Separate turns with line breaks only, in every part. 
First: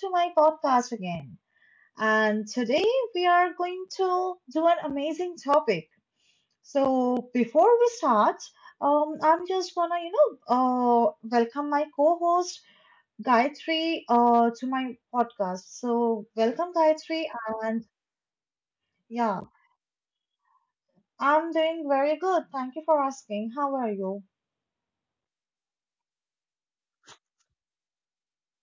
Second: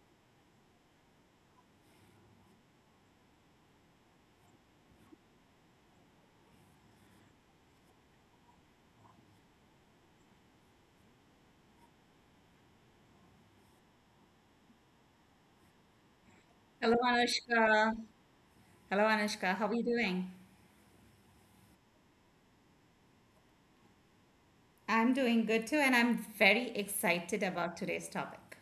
to my podcast again. And today we are going to do an amazing topic. So before we start, I'm just gonna welcome my co-host Gayatri to my podcast. So welcome
Hello,
Gayatri, and
Anushka. Hello,
yeah,
Anushka. How are you doing?
I'm doing very good. Thank you for asking. How are you?
I'm doing good too, and I'm very excited about today's topic.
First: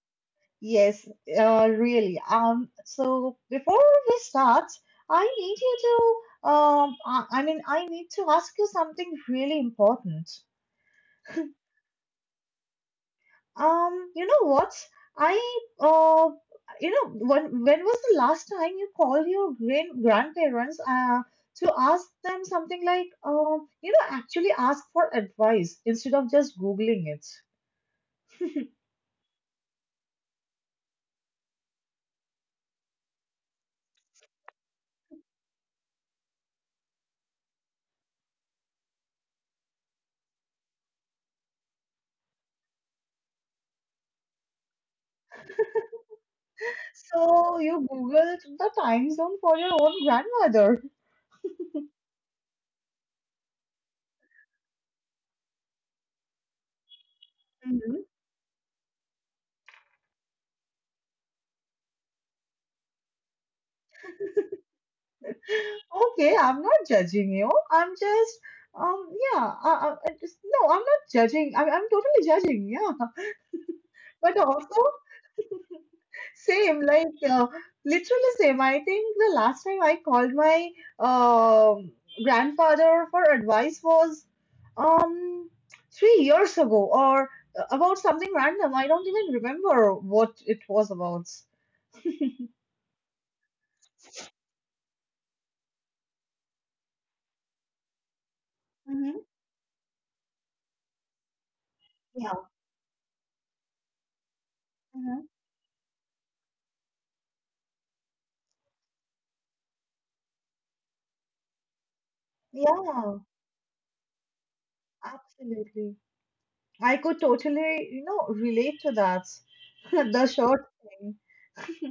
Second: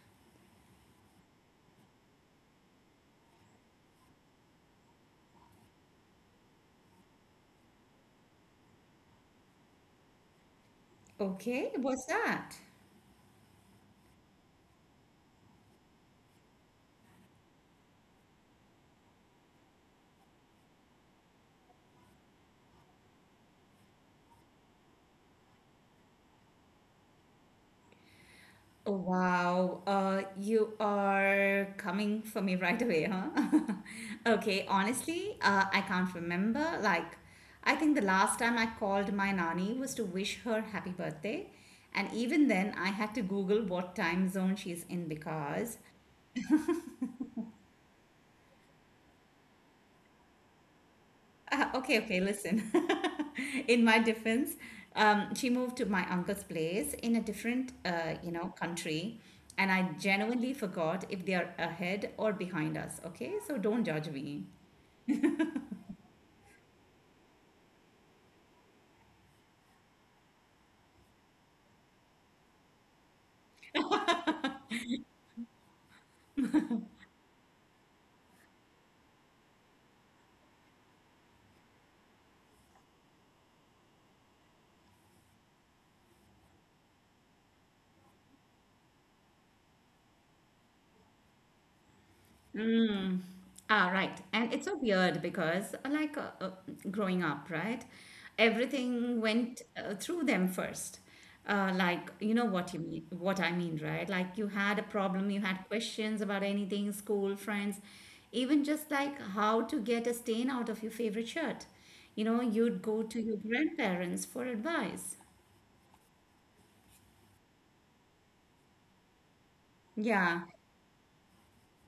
Yes, really. So before we start, I need you to, I mean, I need to ask you something really important.
Okay, what's that?
You know what? I, uh, you know, when was the last time you called your grandparents, to ask them something like, you know, actually ask for advice instead of just Googling it?
Oh, wow. You are coming for me right away, huh? Okay, honestly, I can't remember. Like, I think the last time I called my nanny was to wish her happy birthday. And even then, I had to Google what time zone she's in because.
So you Googled the time zone for your own grandmother.
Okay, okay, listen. In my defense, she moved to my uncle's place in a different, country, and I genuinely forgot if they are ahead or behind us. Okay, so don't judge me.
Okay, I'm not judging you. Yeah, no, I'm not judging. I'm totally judging, yeah. But also, same, like, literally same. I think the last time I called my um grandfather for advice was, um, 3 years ago, or about something random. I don't even remember what it was about.
Mm. Ah, right. And it's so weird because, like, growing up, right?
Hmm.
Everything went through them first. Like
Yeah.
you know what I mean, right? Like, you had a
Mm-hmm.
problem, you had questions about anything, school, friends, even just like how to get a stain out of your favorite shirt. You know, you'd go
Yeah,
to your grandparents for advice.
absolutely. I could totally, you know, relate to that. The
Yeah.
short thing.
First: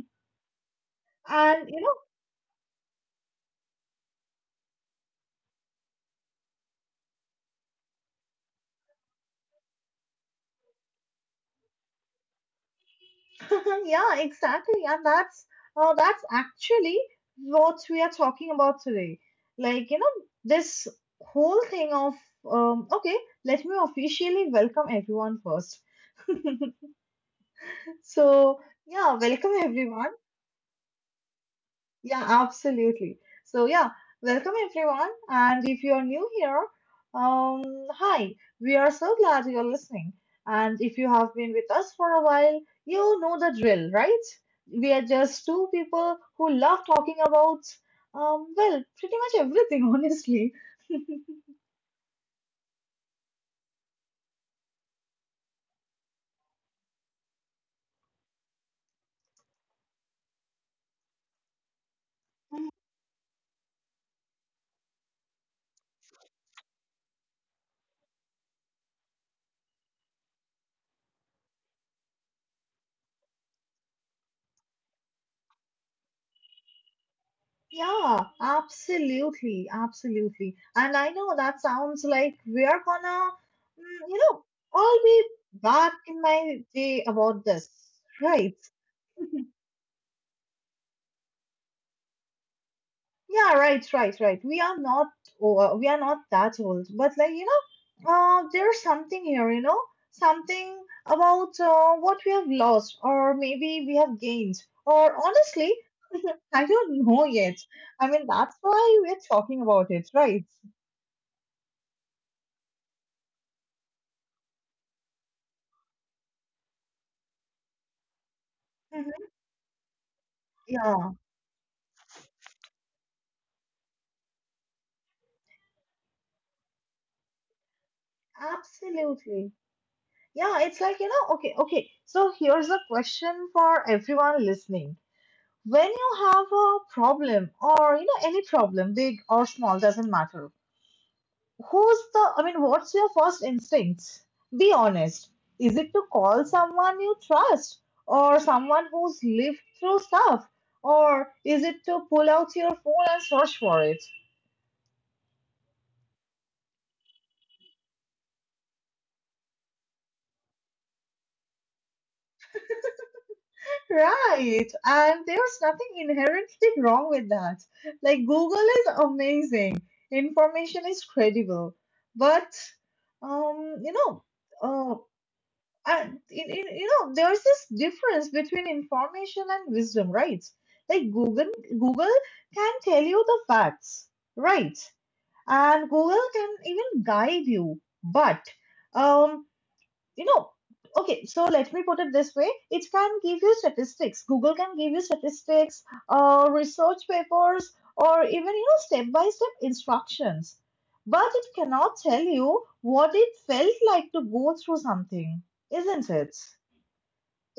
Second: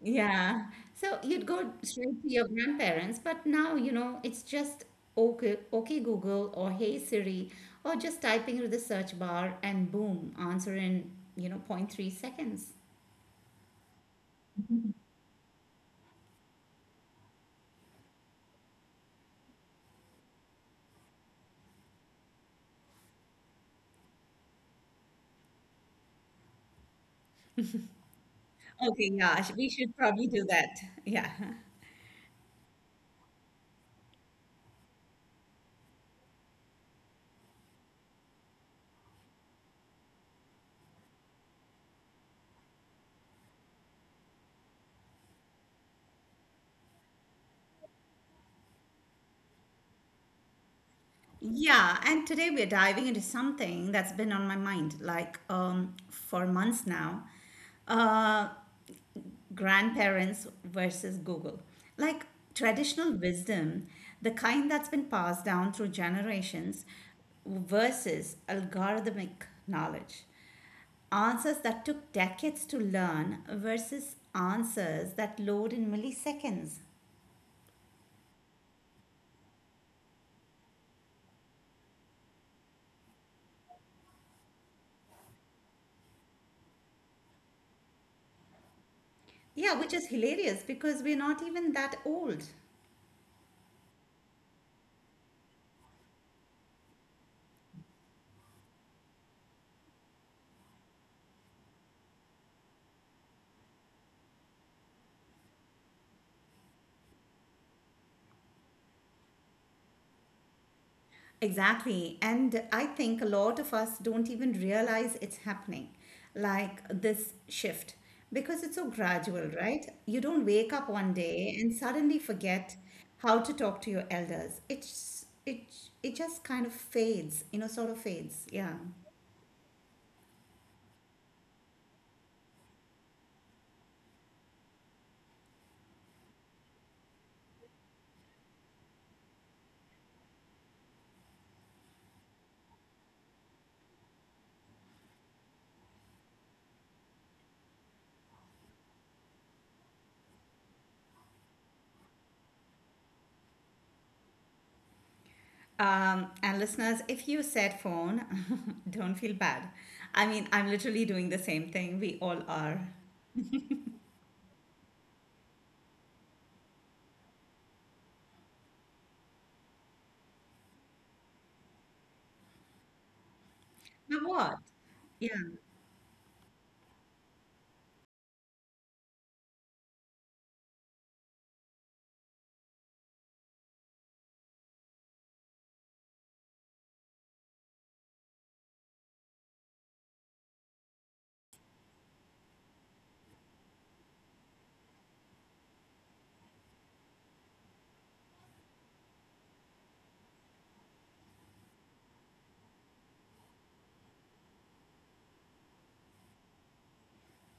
Yeah. So you'd
And
go
you
straight to your grandparents, but now, you know, it's just "Okay Google" or "Hey Siri" or just typing into the search bar and boom, answer in, you know, point 0.3 seconds.
know, yeah, exactly. And that's actually what we are talking about today. Like, you know, this whole thing of okay, let me officially welcome everyone first. So,
Okay,
yeah,
yeah,
welcome
we should
everyone.
probably do that. Yeah.
Yeah, absolutely. So, yeah, welcome everyone. And if you're new here, um, hi, we are so glad you're listening. And if you have been with us for a while, you know the drill, right? We are just two people who love talking about, well, pretty much everything, honestly.
Yeah, and today we're diving into something that's been on my mind like, for months now. Uh, grandparents versus Google. Like traditional wisdom, the kind that's been passed down through generations, versus algorithmic knowledge. Answers that took decades to learn versus answers that load in milliseconds.
Yeah, absolutely, absolutely. And I know that sounds like we are gonna, you know, all be back in my day about this, right?
Yeah, which is hilarious because we're not even that old.
Yeah, right, right, right. We are not, oh, we are not that old, but like, you know, there's something here, you know, something about what we have lost, or maybe we have gained, or honestly, I don't know yet. I mean, that's why we're talking about it, right?
Exactly. And I think a lot of us don't even realize it's happening, like this shift, because it's so
Mhm.
gradual, right? You don't wake up
Yeah,
one day and suddenly forget how to talk to your elders. It just kind of fades, sort of fades. Yeah.
absolutely. Yeah, it's like, you know, okay, okay. So here's a question for everyone listening. When you have a problem, or, you know, any problem, big or small, doesn't matter. Who's the, I mean, what's your first instinct? Be honest. Is it to call someone you trust or someone who's lived through stuff? Or is it to pull out your phone and search for it?
And listeners, if you said phone, don't feel bad. I mean, I'm literally doing the same thing. We all are.
Right. And there's nothing inherently wrong with that. Like, Google is amazing, information is credible. But, um, you
But
know,
what?
uh,
Yeah.
and you know, there's this difference between information and wisdom, right? Like, Google can tell you the facts, right? And Google can even guide you, but um you know, okay, so let me put it this way. It can give you statistics. Google can give you statistics, research papers, or even, you know, step by step instructions, but it cannot tell you what it felt like to go through something, isn't it?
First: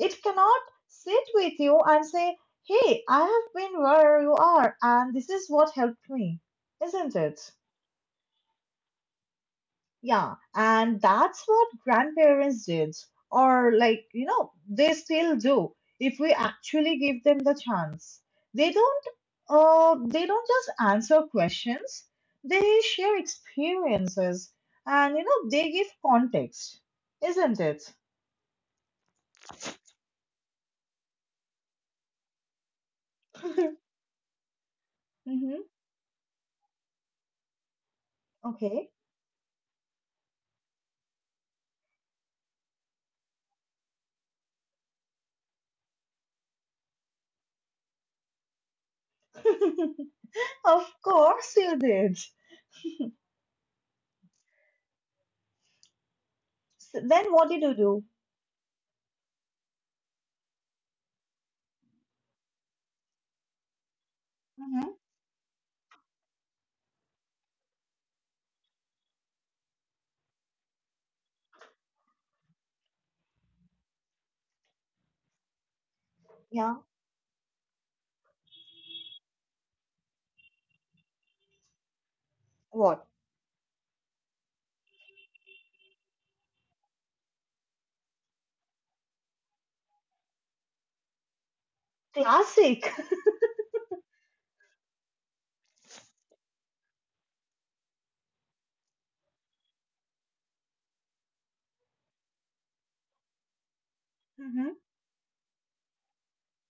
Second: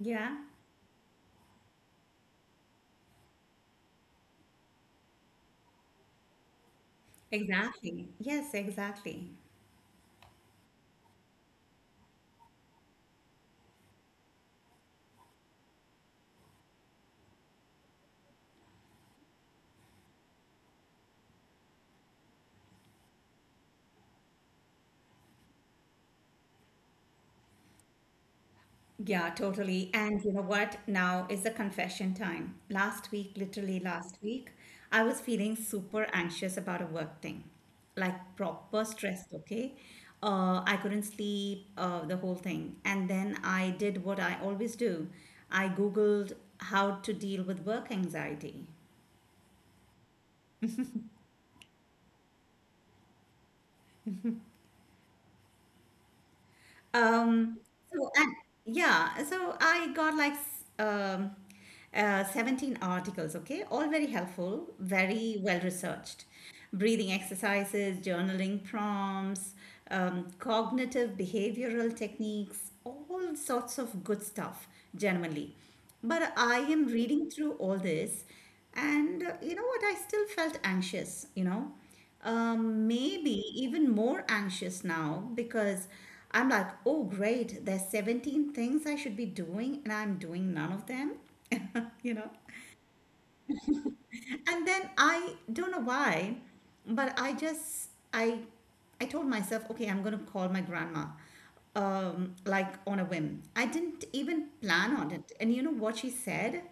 It cannot sit with you and say, hey, I have been where you are and this is what helped me, isn't it?
Exactly. Yes, exactly.
Yeah, and that's what grandparents did, or, like, you know, they still do if we actually give them the chance. They don't they don't just answer questions, they share experiences, and, you know, they give context, isn't it?
Yeah, totally. And you know what? Now is the confession time. Last week, literally last week, I was feeling
Mm-hmm.
super anxious about a work thing, like proper
Okay.
stressed, okay? I couldn't sleep, the whole thing. And then I did what I always do. I Googled how to deal with work anxiety.
Of course you did. So then what did
Um,
you do?
so and yeah, so I got like 17 articles, okay, all very helpful,
Mm-hmm.
very well researched. Breathing exercises, journaling prompts, cognitive behavioral techniques, all sorts of good stuff, genuinely. But I
Yeah.
am reading through all this, and you know what? I still felt anxious, you know. Um,
What?
maybe even more anxious now because I'm like, oh, great, there's 17 things I should be doing, and I'm doing none of them, you know?
Classic.
And then I don't know why, but I told myself, okay, I'm going to call my grandma, like on a whim. I didn't even
Mm-hmm.
plan on it. And you know what she said?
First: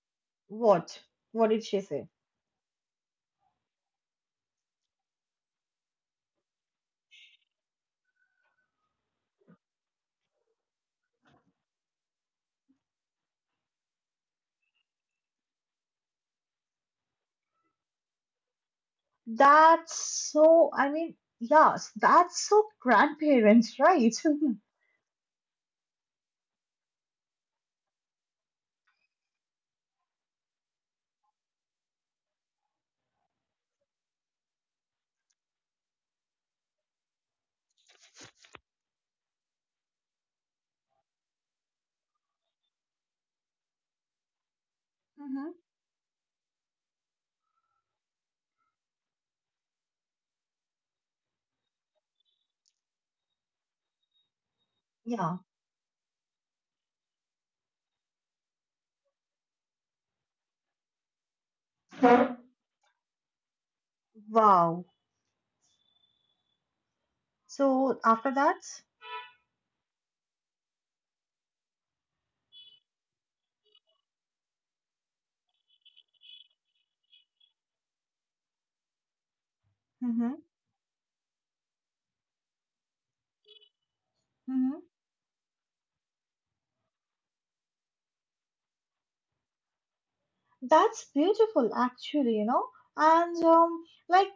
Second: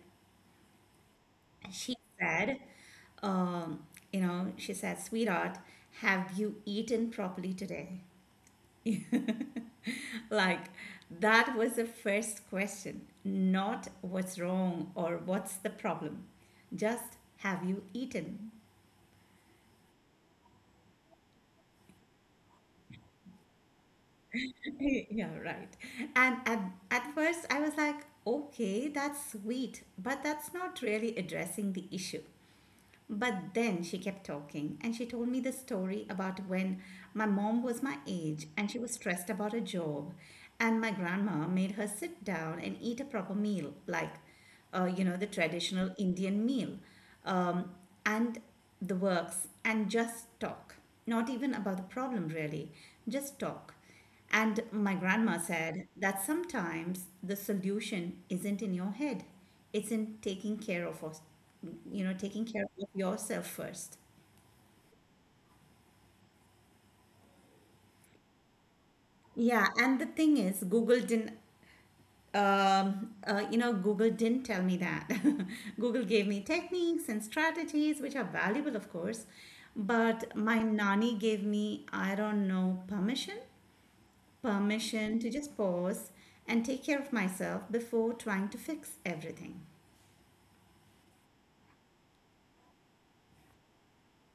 What? What did she
She
say?
said, um, she said, sweetheart, have you eaten properly today? Like, that was the first question, not what's wrong or what's the problem, just have you eaten?
That's so, I mean, yes, that's so grandparents, right?
Yeah, right. And at first, I was like, okay, that's sweet, but that's not really addressing the issue. But then she kept talking and she told me the story about when my mom was my age and she was stressed about a job. And my grandma made her sit down and eat a proper meal, like, the traditional Indian meal, um, and the works, and just talk. Not even about the problem, really, just talk. And my
Mm-hmm.
grandma said that sometimes the solution isn't in your head. It's in taking care of us,
Yeah.
taking care of yourself first.
Wow. So after that,
Yeah, and the thing is, Google didn't tell me that. Google gave me techniques and strategies, which are valuable, of course,
hmm
but my nanny gave me, I don't know, permission,
hmm
permission to just pause and take care of myself before trying to fix everything.
that's beautiful, actually, you know, and like,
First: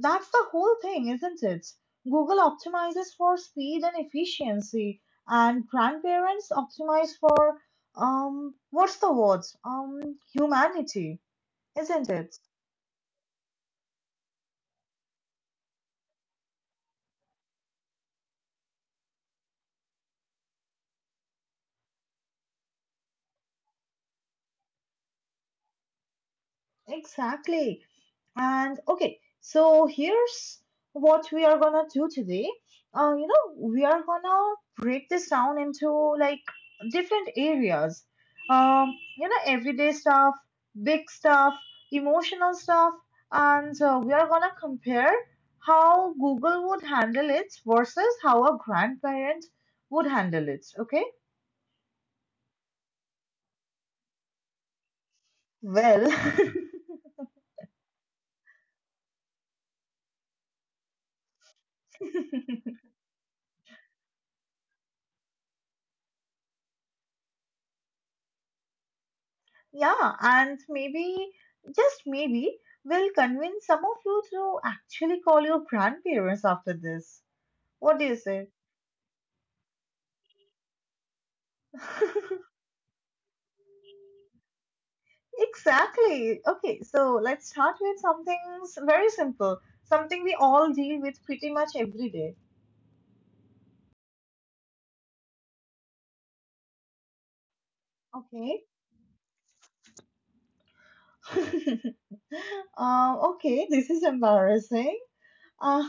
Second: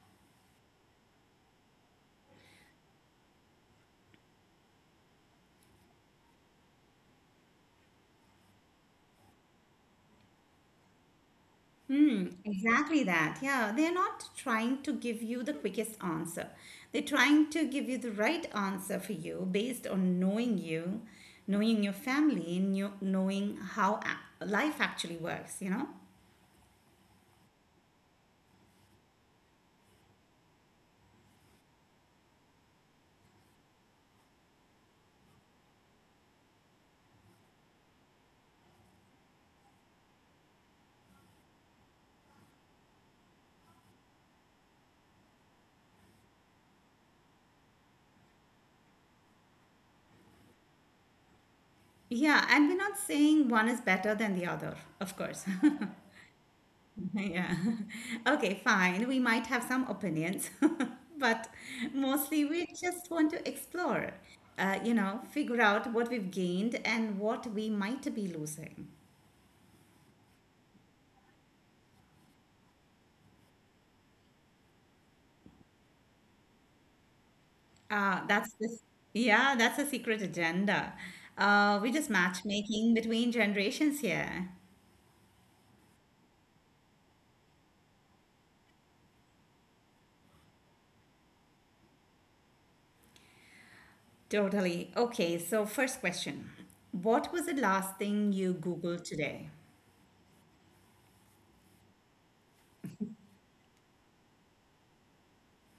that's the whole thing, isn't it? Google optimizes for speed and efficiency, and grandparents optimize for, what's the word? Humanity, isn't
Hmm,
it?
exactly that. Yeah, they're not trying to give you the quickest answer. They're trying to give you the right answer for you based on knowing you, knowing your family, and knowing how life actually works, you know?
Exactly. And okay, so here's what we are gonna do today. You know, we are gonna break this down into, like, different areas. You know, everyday stuff, big stuff, emotional stuff, and we are gonna compare how Google would handle it versus how a grandparent would handle it. Okay,
Yeah, and we're not saying one is better than the other, of course.
well.
Yeah. Okay, fine. We might have some opinions, but mostly we just want to explore, figure out what we've gained and what we might be losing.
Yeah, and maybe, just maybe, we'll convince some of you to actually call your grandparents after this. What do you
Uh,
say?
that's this, yeah, that's a secret agenda. Uh, we just matchmaking between generations here.
Exactly. Okay, so let's start with something very simple, something we all deal with pretty much every day.
Totally. Okay, so first question. What was the last thing
Okay.
you Googled today?
Okay, this is embarrassing. Uh,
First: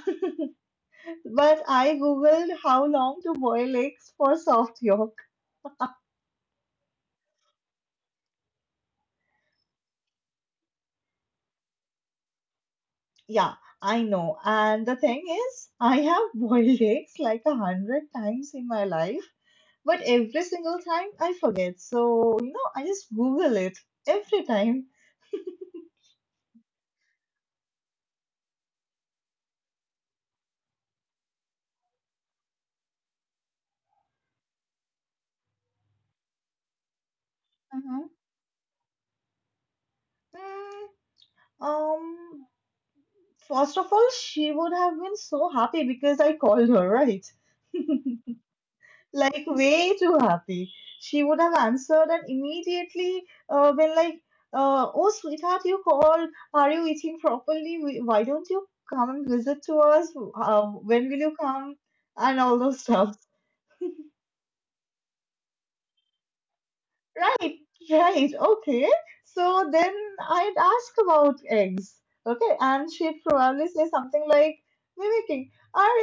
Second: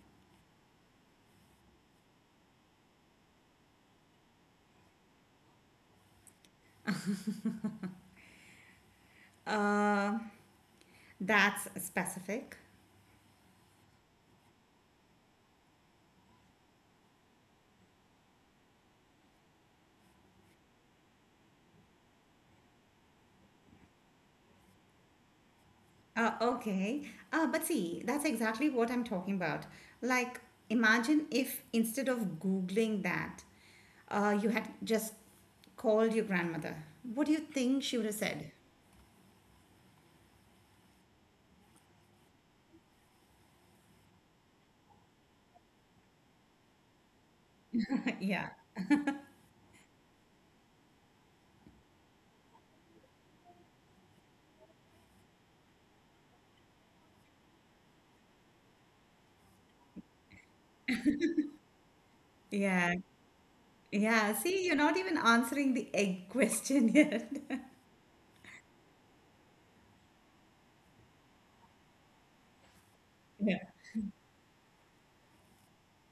but I googled how long to boil eggs for soft yolk.
Uh, that's specific.
Yeah, I know. And the thing is, I have boiled eggs like a hundred times in my life, but every single time I forget. So, you know, I just Google it every time.
Okay. But see, that's exactly what I'm talking about. Like, imagine if instead of Googling that, you had just called your grandmother. What do you think she would have
Mhm.
said?
Mm, um, first of all, she would have been so happy because I called her, right?
Yeah.
Like, way too happy. She would have answered and immediately been like, "Oh, sweetheart, you called. Are you eating properly? Why don't you come and visit to us? When will you come?" And all those
Yeah.
stuff.
Yeah. See, you're not even answering the egg question yet.
Right, right, okay. So then I'd ask about eggs, okay, and she'd
Yeah.
probably say something like, mimicking, are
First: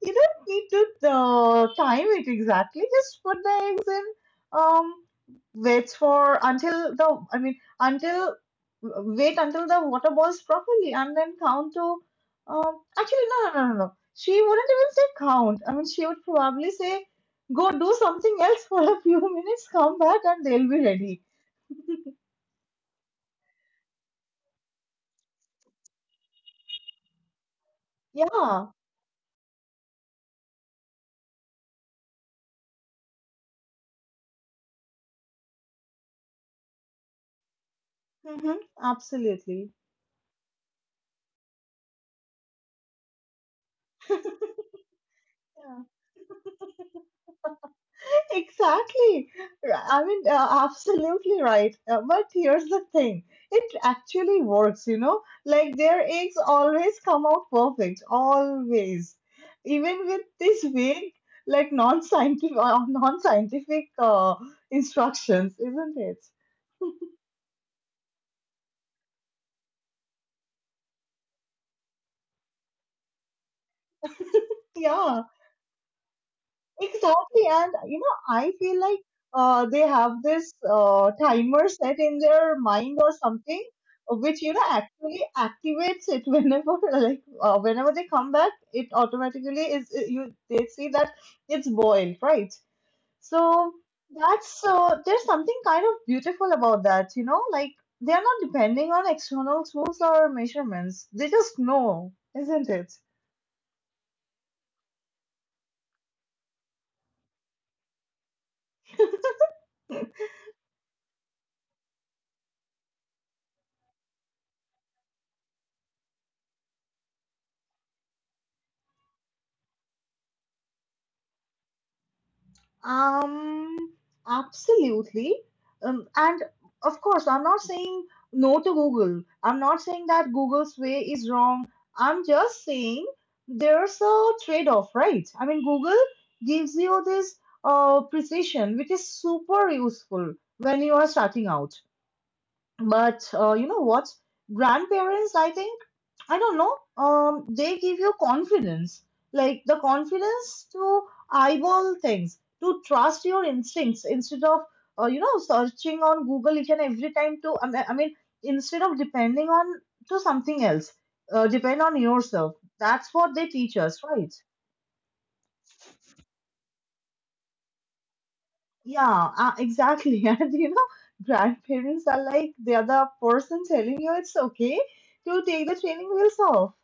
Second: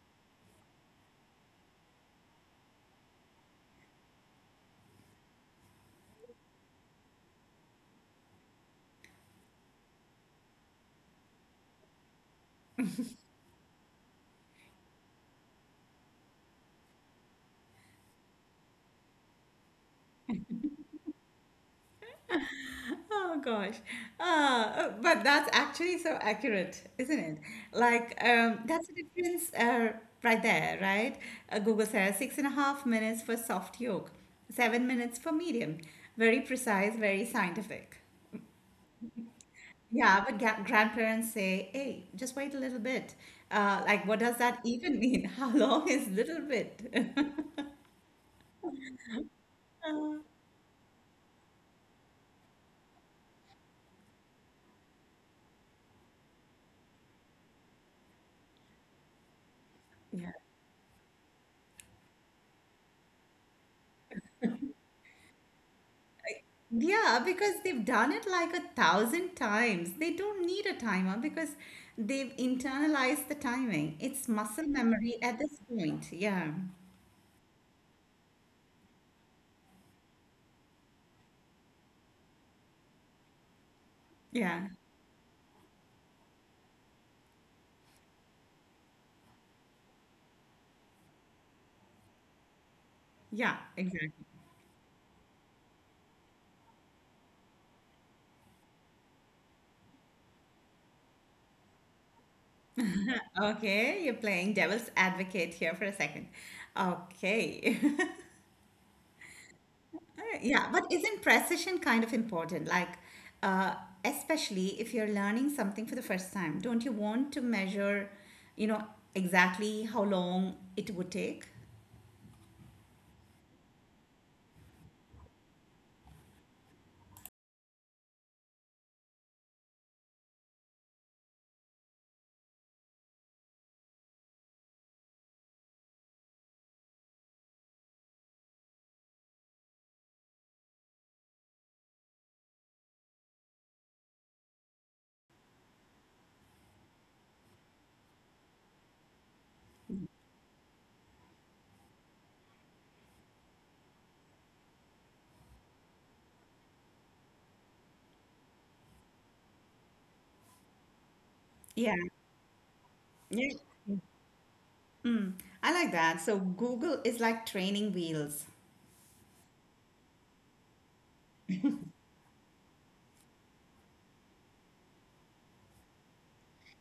you, don't need to time it exactly, just put the eggs in, um, waits for until the, I mean, until, wait until the water boils properly, and then count to, um, actually, no, no, no, no, no. She wouldn't even say count. I mean, she would probably say, go do something else for a few minutes, come back, and they'll be ready.
Oh gosh. But that's actually so accurate, isn't it? Like,
Yeah,
that's the difference right there, right? Google says 6.5 minutes for soft yolk, 7 minutes for medium. Very precise, very scientific.
hmm absolutely.
Yeah, but grandparents say, hey, just wait a little bit. Like, what does that even mean? How
Yeah.
long is little bit?
Exactly. I mean, absolutely right. But here's the thing, it actually works, you know? Like, their eggs always come out perfect, always. Even with this vague, like, non scientific instructions, isn't it?
Yeah, because they've done it like a thousand times. They don't need a timer because they've internalized the timing. It's muscle memory
Yeah.
at this point. Yeah,
Exactly, and you know, I feel like they have this timer set in their mind or something, which, you
yeah,
know, actually activates it whenever like, whenever they come back, it automatically you, they see that it's boiled, right?
yeah,
So
exactly.
that's there's something kind of beautiful about that, you know, like, they are not depending on external tools or measurements. They just know, isn't it?
Okay, you're playing devil's advocate here for a second. Okay. Yeah, but isn't precision kind of important? Like, uh, especially if you're learning something for the first time, don't you want to measure, you know, exactly how long it would take?
Um, absolutely. And of course, I'm not saying no to Google. I'm not saying that Google's way is wrong. I'm just saying there's a trade-off, right? I mean, Google gives you this precision, which is super useful when you are starting out. But you know what? Grandparents, I think, I don't know, they give you confidence, like the confidence to eyeball things, to trust your instincts instead of, you know, searching on Google each and every time, to, I mean, instead of depending on to something else, depend
Yeah.
on yourself. That's what they
Yeah.
teach us, right?
Mm, I like that. So Google is like training wheels.
Yeah, exactly. And you know, grandparents are like, they are the person telling you it's okay to take the training wheels off.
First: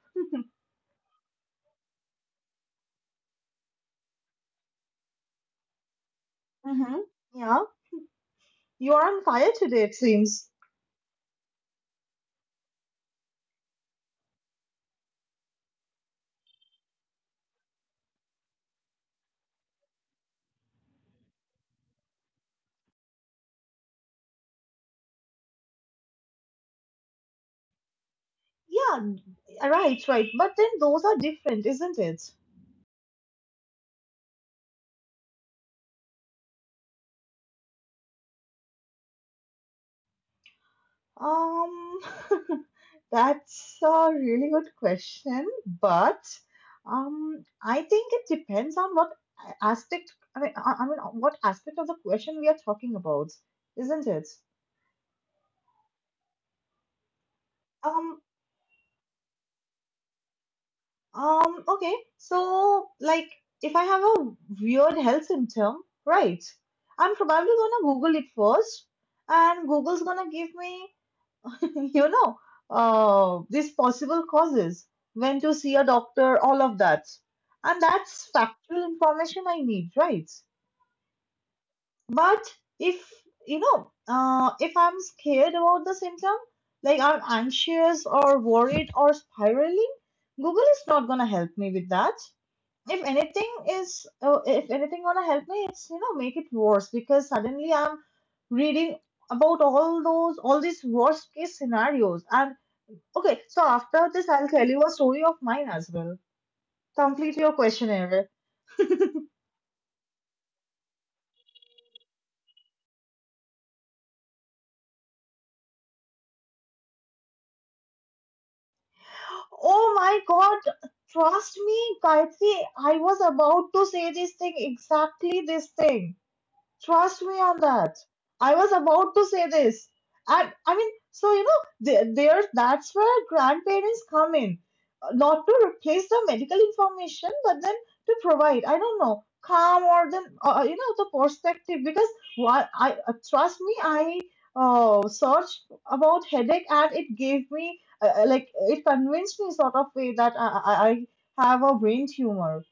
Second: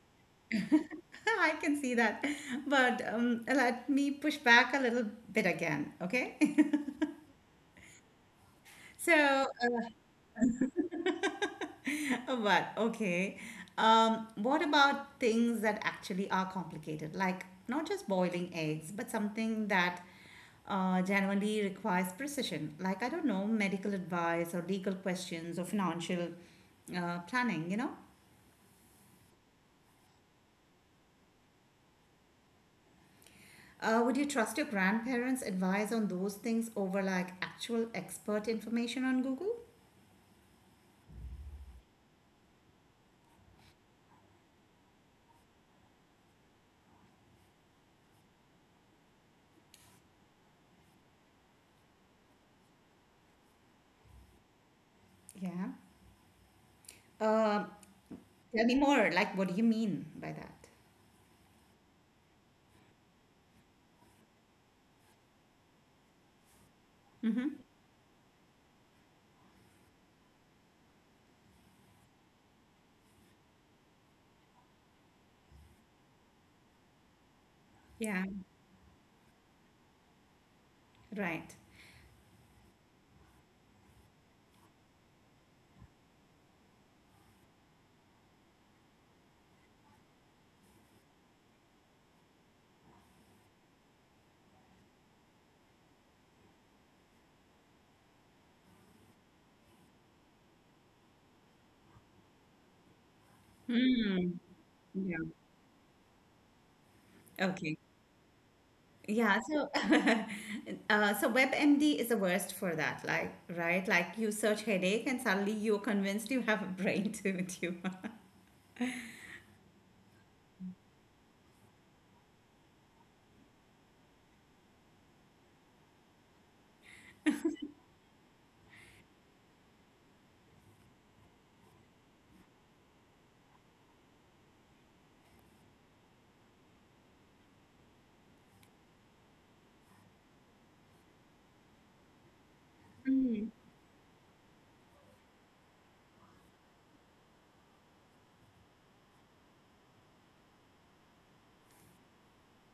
I can see that. But let me push back a little bit again, okay?
Mm-hmm. Yeah, you are
So,
on fire today, it seems.
but okay. What about things that actually are complicated? Like not just boiling eggs, but something that generally requires precision. Like, I don't know, medical advice or legal questions or financial planning, you know?
Yeah, right, right. But then those are different, isn't it?
Would you trust your grandparents' advice on those things over like actual expert information on Google?
Um, that's a really good question, but I think it depends on what aspect. I mean, what aspect of the question we are talking about, isn't it?
Yeah. Uh,
Um,
tell me more. Like, what do you mean by that?
okay. So, like, if I have a weird health symptom, right, I'm
Mm-hmm.
probably gonna Google it first, and Google's gonna give me you know, these possible causes, when to see a doctor, all of that. And
Yeah.
that's factual information I need, right?
Right.
But if, you know, if I'm scared about the symptom, like, I'm anxious or worried or spiraling, Google is not gonna help me with that. If anything gonna help me, it's, you know, make it worse, because suddenly I'm reading about all these worst case scenarios and okay, so after this,
Hmm.
I'll tell you a story
Yeah.
of mine as well. Complete your
Okay.
questionnaire.
Yeah. So, WebMD is the worst for that. Like, right? Like, you search headache and suddenly you're convinced you have a brain tumor.
Oh my god, trust me, Gayatri, I was about to say this thing, exactly this thing. Trust me on that. I was about to say this. And I mean, so you know, there that's where grandparents come in. Not to replace the medical information, but then to provide, I don't know, calm, or then, you know, the perspective. Because what I trust me, I searched about headache and it gave me, like, it convinced me, sort of way, that I have a brain tumor.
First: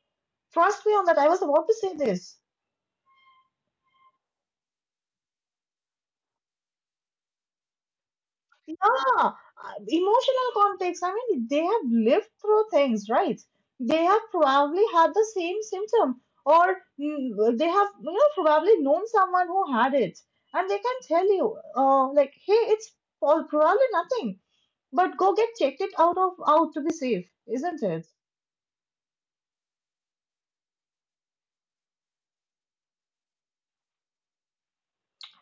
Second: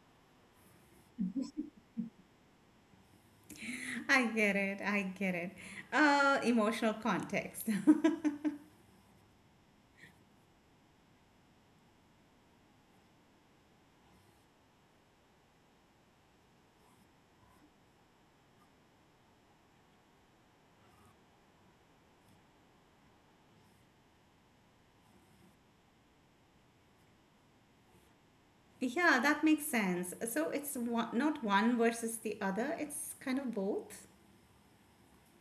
Trust me on that. I was about to say this.
I get it. I get it. Emotional context.
Yeah, emotional context. I mean, they have lived through things, right? They have probably had the same symptom, or they have, probably known someone who had it, and they can tell you, like, hey, it's probably nothing, but go get checked it out of out to be safe, isn't it?
Yeah, that makes sense. So it's not one versus the other, it's kind of both.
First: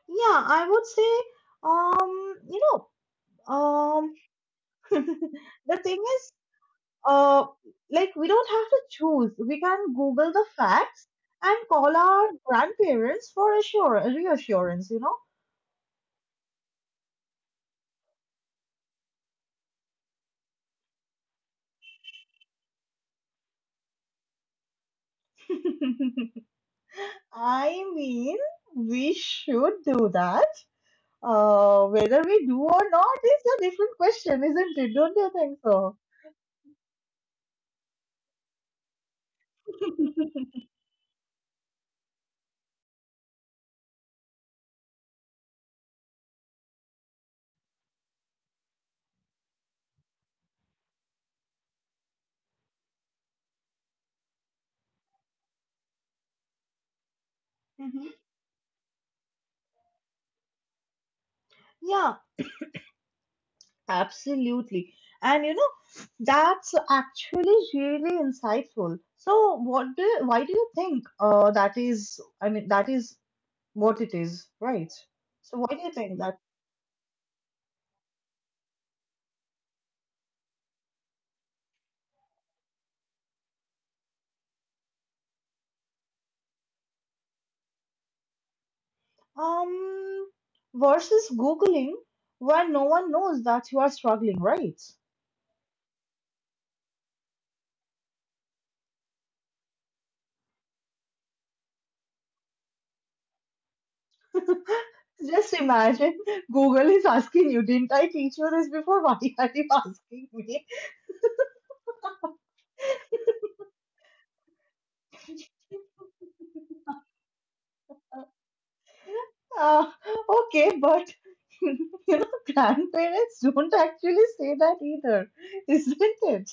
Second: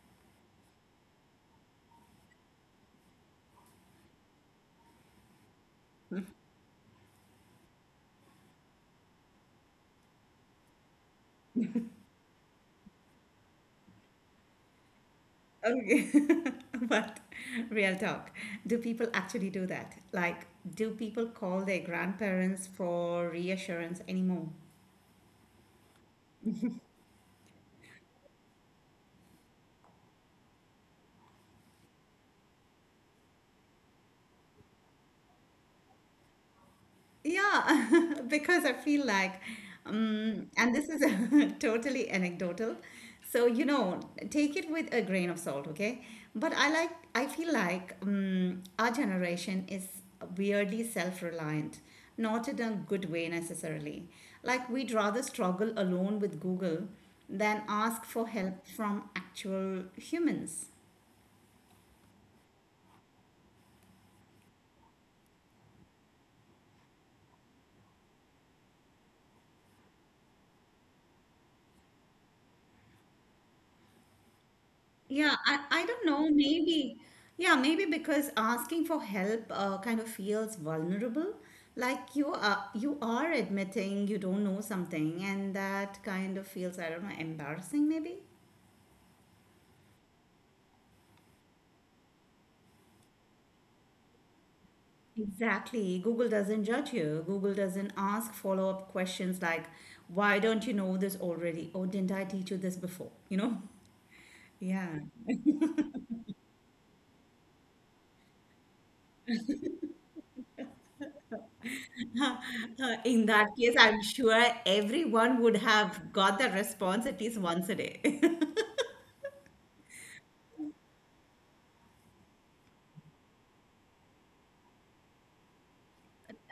Yeah, I would say, um, you know, um, the thing is, uh, like we don't have to choose. We can Google the facts and call our grandparents for reassurance,
Okay. But real talk, do people actually do that? Like, do people call their grandparents for reassurance anymore?
know. I mean, we should do that. Whether we do or not is a different question, isn't it? Don't you think so?
Yeah, because I feel like, and this is totally anecdotal. So, take it with a grain of salt, okay? But I feel like, our generation is weirdly self-reliant, not in a good way necessarily. Like, we'd rather struggle alone with Google than ask
Mhm.
for help from actual humans.
Yeah, absolutely. And that's actually really insightful. So, what do why do you think that is? I mean, that is what it is, right?
Yeah,
So
I,
what do you
I don't
think that
know. Maybe because asking for help kind of feels vulnerable. Like you are admitting you don't know something, and that kind of feels, I don't know, embarrassing maybe.
um versus Googling where no one knows that you are struggling, right?
Exactly. Google doesn't judge you. Google doesn't ask follow-up questions like, why don't you know this already? Or didn't I teach you this before? You know? Yeah.
Just imagine Google is asking you, didn't I teach you this before? Why are you asking me?
In that case, I'm sure everyone would have got that response at least once a day.
Uh, okay, but grandparents don't actually say that either, isn't it?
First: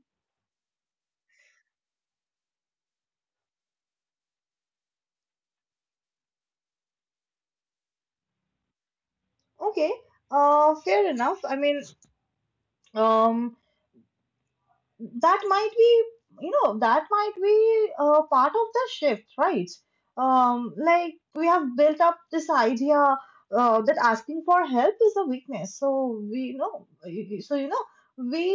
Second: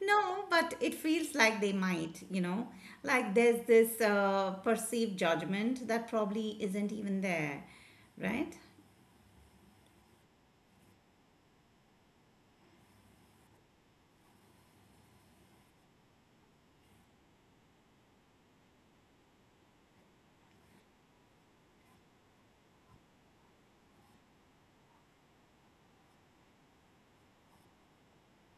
No, but it feels like they might. Like, there's this perceived judgment that probably isn't even there, right?
Okay, fair enough. I mean, um, that might be part of the shift, right. Like, we have built up this idea that asking for help is a weakness, so we you know so you know we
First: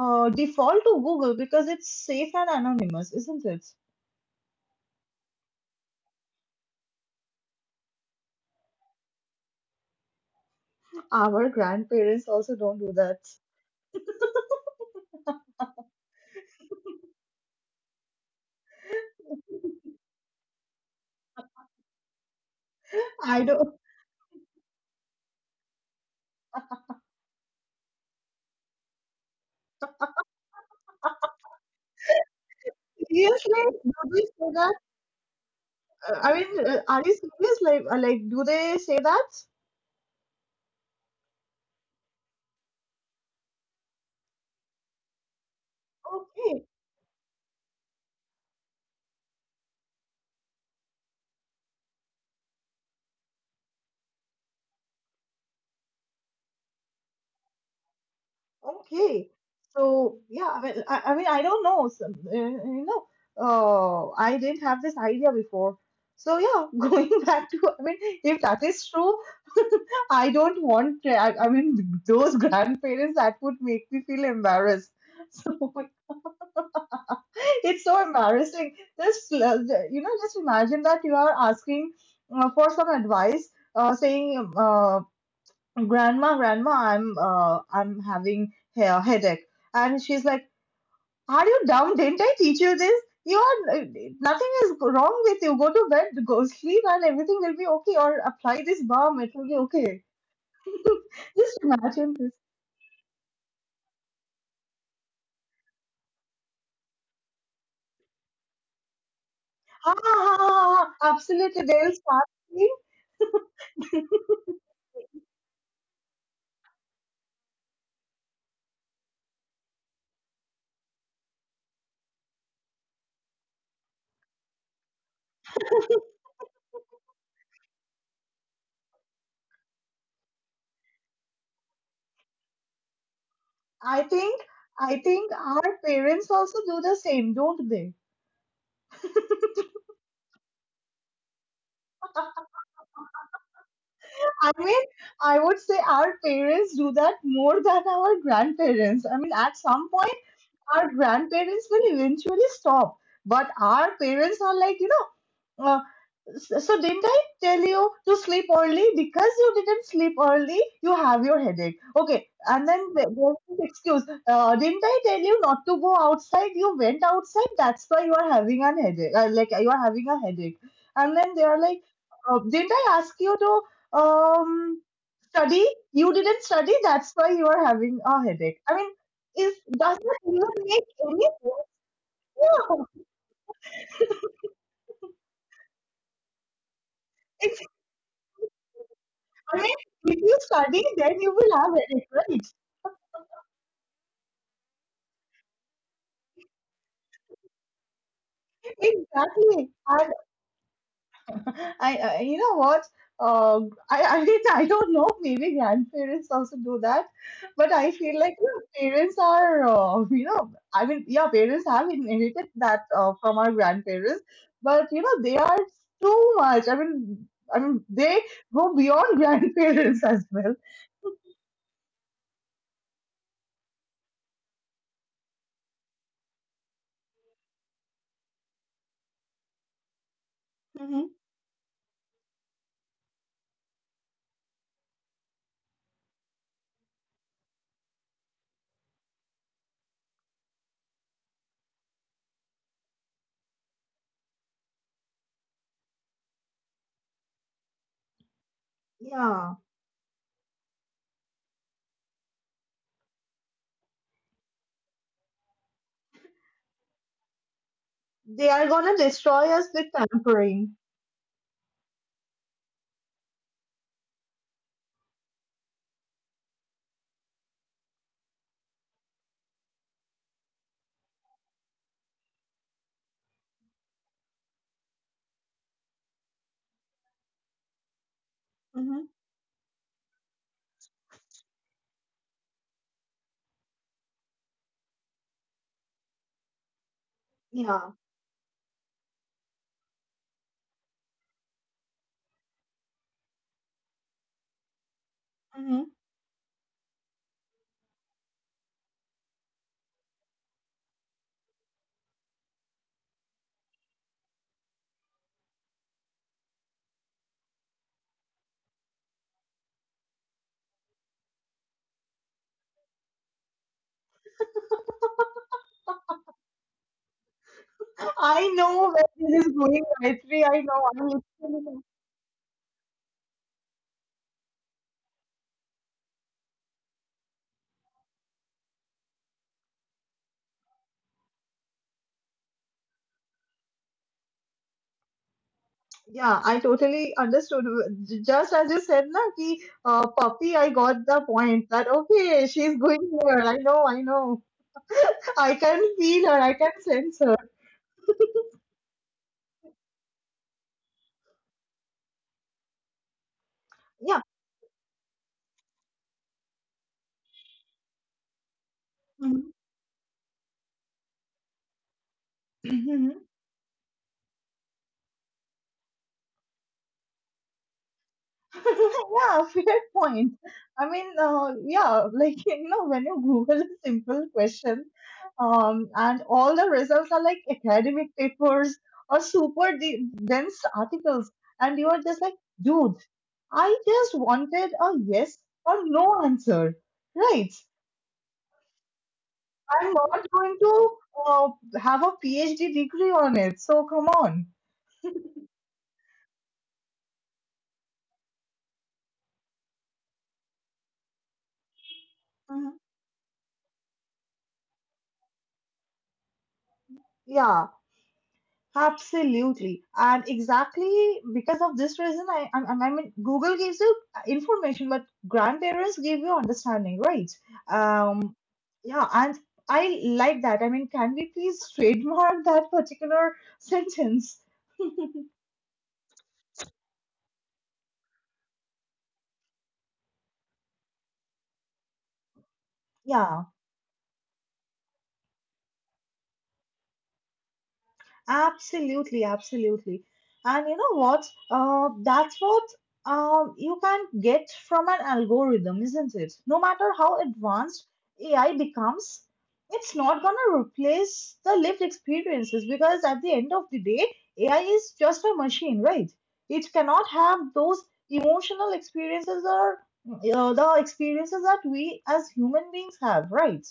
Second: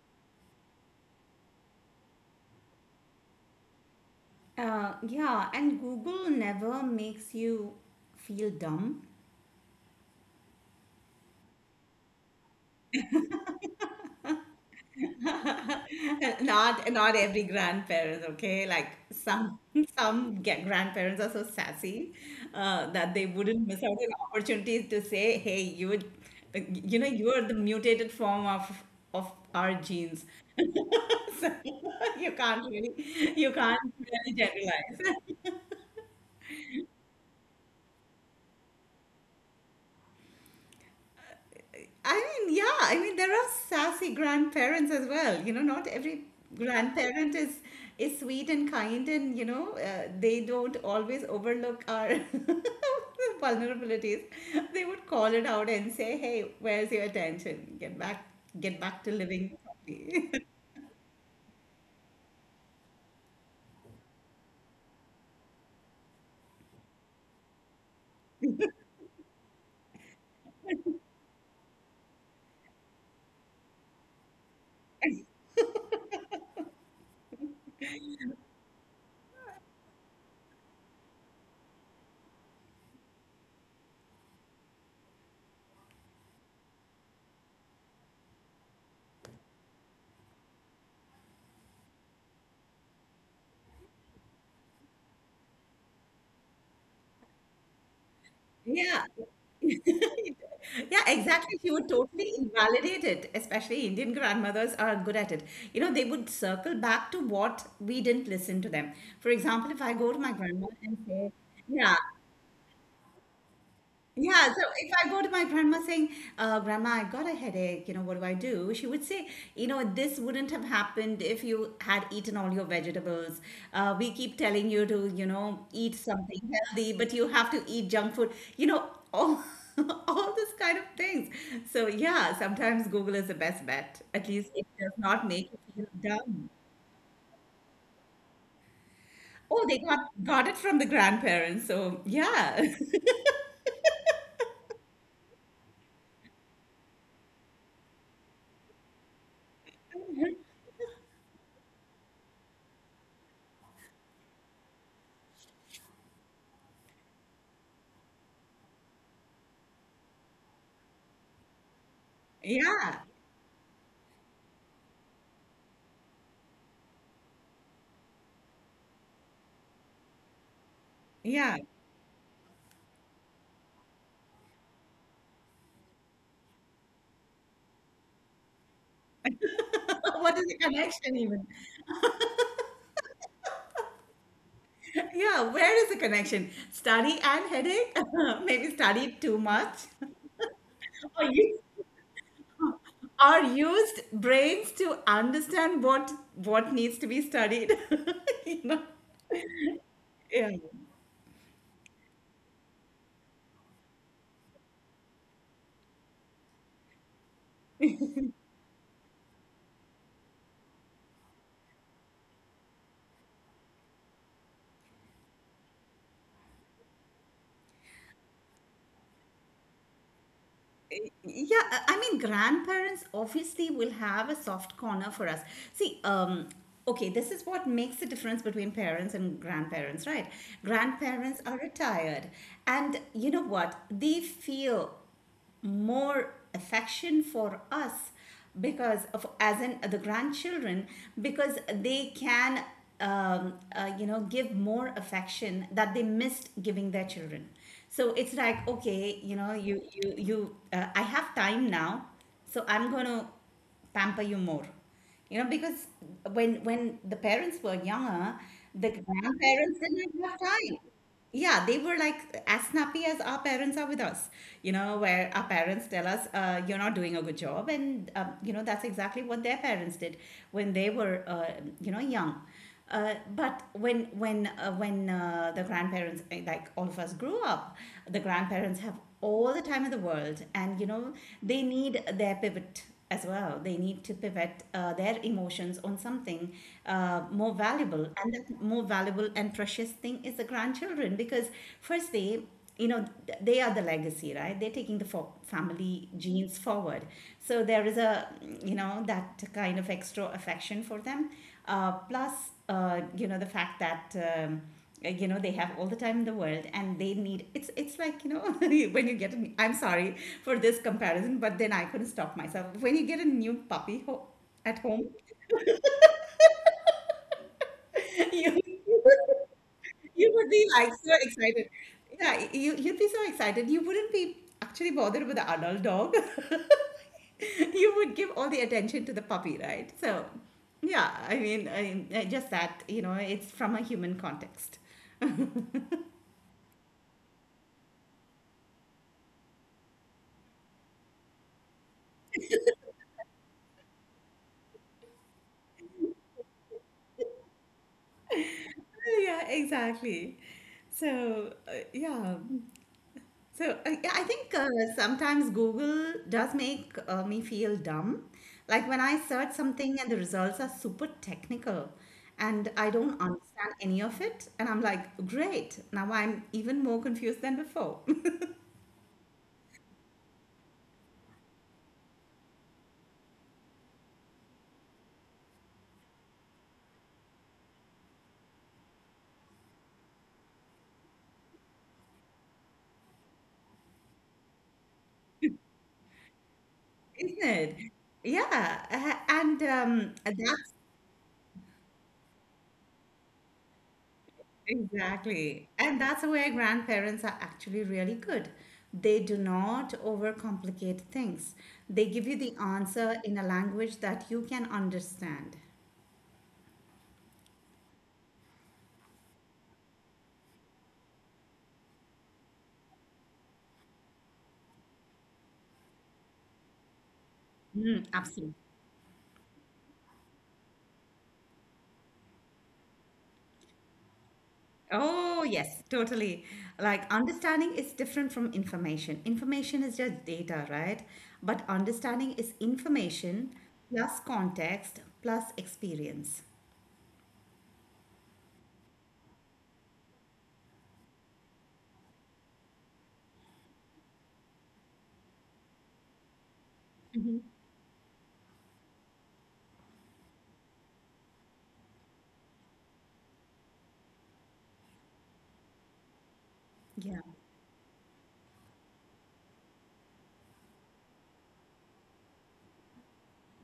default to Google because it's safe and anonymous, isn't it?
Yeah, and Google never makes you feel dumb.
Our grandparents also don't do that.
Not every grandparent, okay? Like some some grandparents are so sassy that they
I
wouldn't
don't
miss out on opportunities to say, "Hey, you would, you know, you are the mutated form of our genes. you can't really, you
Seriously,
can't
do they
really
say that?
generalize."
I mean, are you serious? Like, do they say that?
I mean, yeah, I mean there are sassy grandparents as well. You know, not every
Okay.
grandparent is sweet and kind, and they don't always overlook our vulnerabilities. They would call it out and say, "Hey, where's your attention? Get back to
Okay.
living
So
properly."
yeah, I mean, I mean, I don't know. I didn't have this idea before. So yeah, going back to, I mean, if that is true, I don't want. I mean, those grandparents that would make me feel embarrassed. So it's so embarrassing. Just just imagine that you are asking for some advice, saying, "Grandma, grandma, I'm having hair headache," and she's like, are you dumb? Didn't I teach you this? You are Nothing is wrong with you. Go to bed, go sleep, and everything will be okay. Or apply this
Yeah.
balm, it will be okay.
Yeah,
Just
exactly. She would
imagine this.
totally invalidate it, especially Indian grandmothers are good at it. You know, they would circle back to what we didn't listen to them. For example, if I
Ah,
go to my
ah, ah,
grandma and
ah,
say,
absolutely. They'll
yeah,
start saying,
yeah, so if I go to my grandma saying, Grandma, I got a headache, you know, what do I do? She would say, you know, this wouldn't have happened if you had eaten all your vegetables. We keep telling you to, you know, eat something healthy, but you have to eat junk food, you know, all, all this kind of things. So, yeah, sometimes Google is the best bet.
I
At
think,
least it does
I
not
think
make you
our
feel
parents
dumb.
also do the same, don't they?
Oh, they got it from the grandparents. So, yeah,
I mean, I would say our parents do that more than our grandparents. I mean, at some point, our grandparents will eventually stop, but our parents are like. So, didn't I tell you to sleep early? Because you didn't sleep early, you have your headache. Okay, and then
yeah,
there's this excuse. Didn't I tell you not to go outside? You went outside. That's why you are having an headache. Like, you are having a headache. And then they
yeah.
are like, didn't I ask you to um study? You didn't study. That's why you are having a headache. I mean, is does that
What is the
even make
connection
any
even?
sense? Yeah.
Yeah, where is the connection? Study and
It's,
headache? Maybe studied too
I mean,
much?
if you study, then
Or
you will
used,
have headache, right?
or used brains to understand what needs to be studied. You know?
Exactly. And
Yeah.
I, you know what? Uh, I mean, I don't know. Maybe grandparents also do that, but I feel like parents are, I mean, yeah, parents have inherited that from our grandparents, but they are too much. I mean, they go beyond grandparents as well.
Yeah, I mean, grandparents obviously will have a soft corner for us. See, okay, this is what makes the difference between parents and grandparents, right?
Hmm.
Grandparents are retired, and you know what? They feel more affection for us because of, as in the grandchildren, because they can you know, give more affection that they missed giving their children. So it's like, okay, you know,
Yeah,
you I have time now, so I'm going to pamper you more, you know, because when the parents were younger,
they are
the
gonna destroy us
grandparents
with
didn't have
tampering.
time. Yeah, they were like as snappy as our parents are with us. You know, where our parents tell us, "You're not doing a good job," and you know, that's exactly what their parents did when they were, you know, young. But when the grandparents, like all of us, grew up, the grandparents have
Hmm.
all the time in the world, and you know, they need their pivot as well. They need to pivot their emotions on something more
Yeah.
valuable, and that more valuable and precious thing is the grandchildren because, firstly, you know, they are the legacy, right? They're taking the
Mm-hmm.
family genes forward. So there is a, you know, that kind of extra affection for them, plus you know, the fact that you know, they have all the time in the world and they need, it's like, you know, when you get an, I'm sorry for this comparison, but then I couldn't stop myself, when you get a new puppy at home.
I
You
know where this is going,
you
Gayatri.
would
I
be
know.
like
I'm
so excited.
literally.
Yeah, you'd be so excited. You wouldn't be actually bothered with the adult dog. You would give all the attention to the puppy, right? So, yeah, I mean, I just that, you know, it's from a human context.
Yeah, I totally understood. Just as you said, na ki puppy, I got the point that okay, she's going here. I know, I know. I can feel her. I can sense her.
Yeah, exactly. So, yeah. So yeah,
Yeah.
I think sometimes Google does make me feel dumb. Like when I
Mhm.
search something and the results are super technical and I don't understand any of it, and I'm like, great, now I'm even more confused than before,
Yeah, fair point. I mean, yeah, like, when you Google a simple question, and all the results are like academic papers or super dense articles, and you are just like, dude, I just wanted a yes or no answer,
isn't
right?
it? Yeah, and
I'm not going
that's
to uh, have a PhD degree on it, so come on.
exactly, and that's where grandparents are actually really good. They do not overcomplicate things. They give you the
Mhm.
answer in a language that you can understand.
Yeah, absolutely. And exactly because of this reason, I mean, Google gives you information, but grandparents give you understanding, right?
Mm,
Um,
absolutely.
yeah, and I like that. I mean, can we please trademark that particular sentence?
Oh, yes, totally. Like understanding is different from information. Information is just data, right? But understanding is
Yeah.
information plus context plus experience.
Absolutely, absolutely. And you know what? That's what you can get from an algorithm, isn't it? No matter how advanced AI becomes, it's not going to replace the lived experiences, because at the end of the day, AI is just a machine, right? It cannot
Yeah.
have those emotional experiences or the experiences that we as human beings have, right?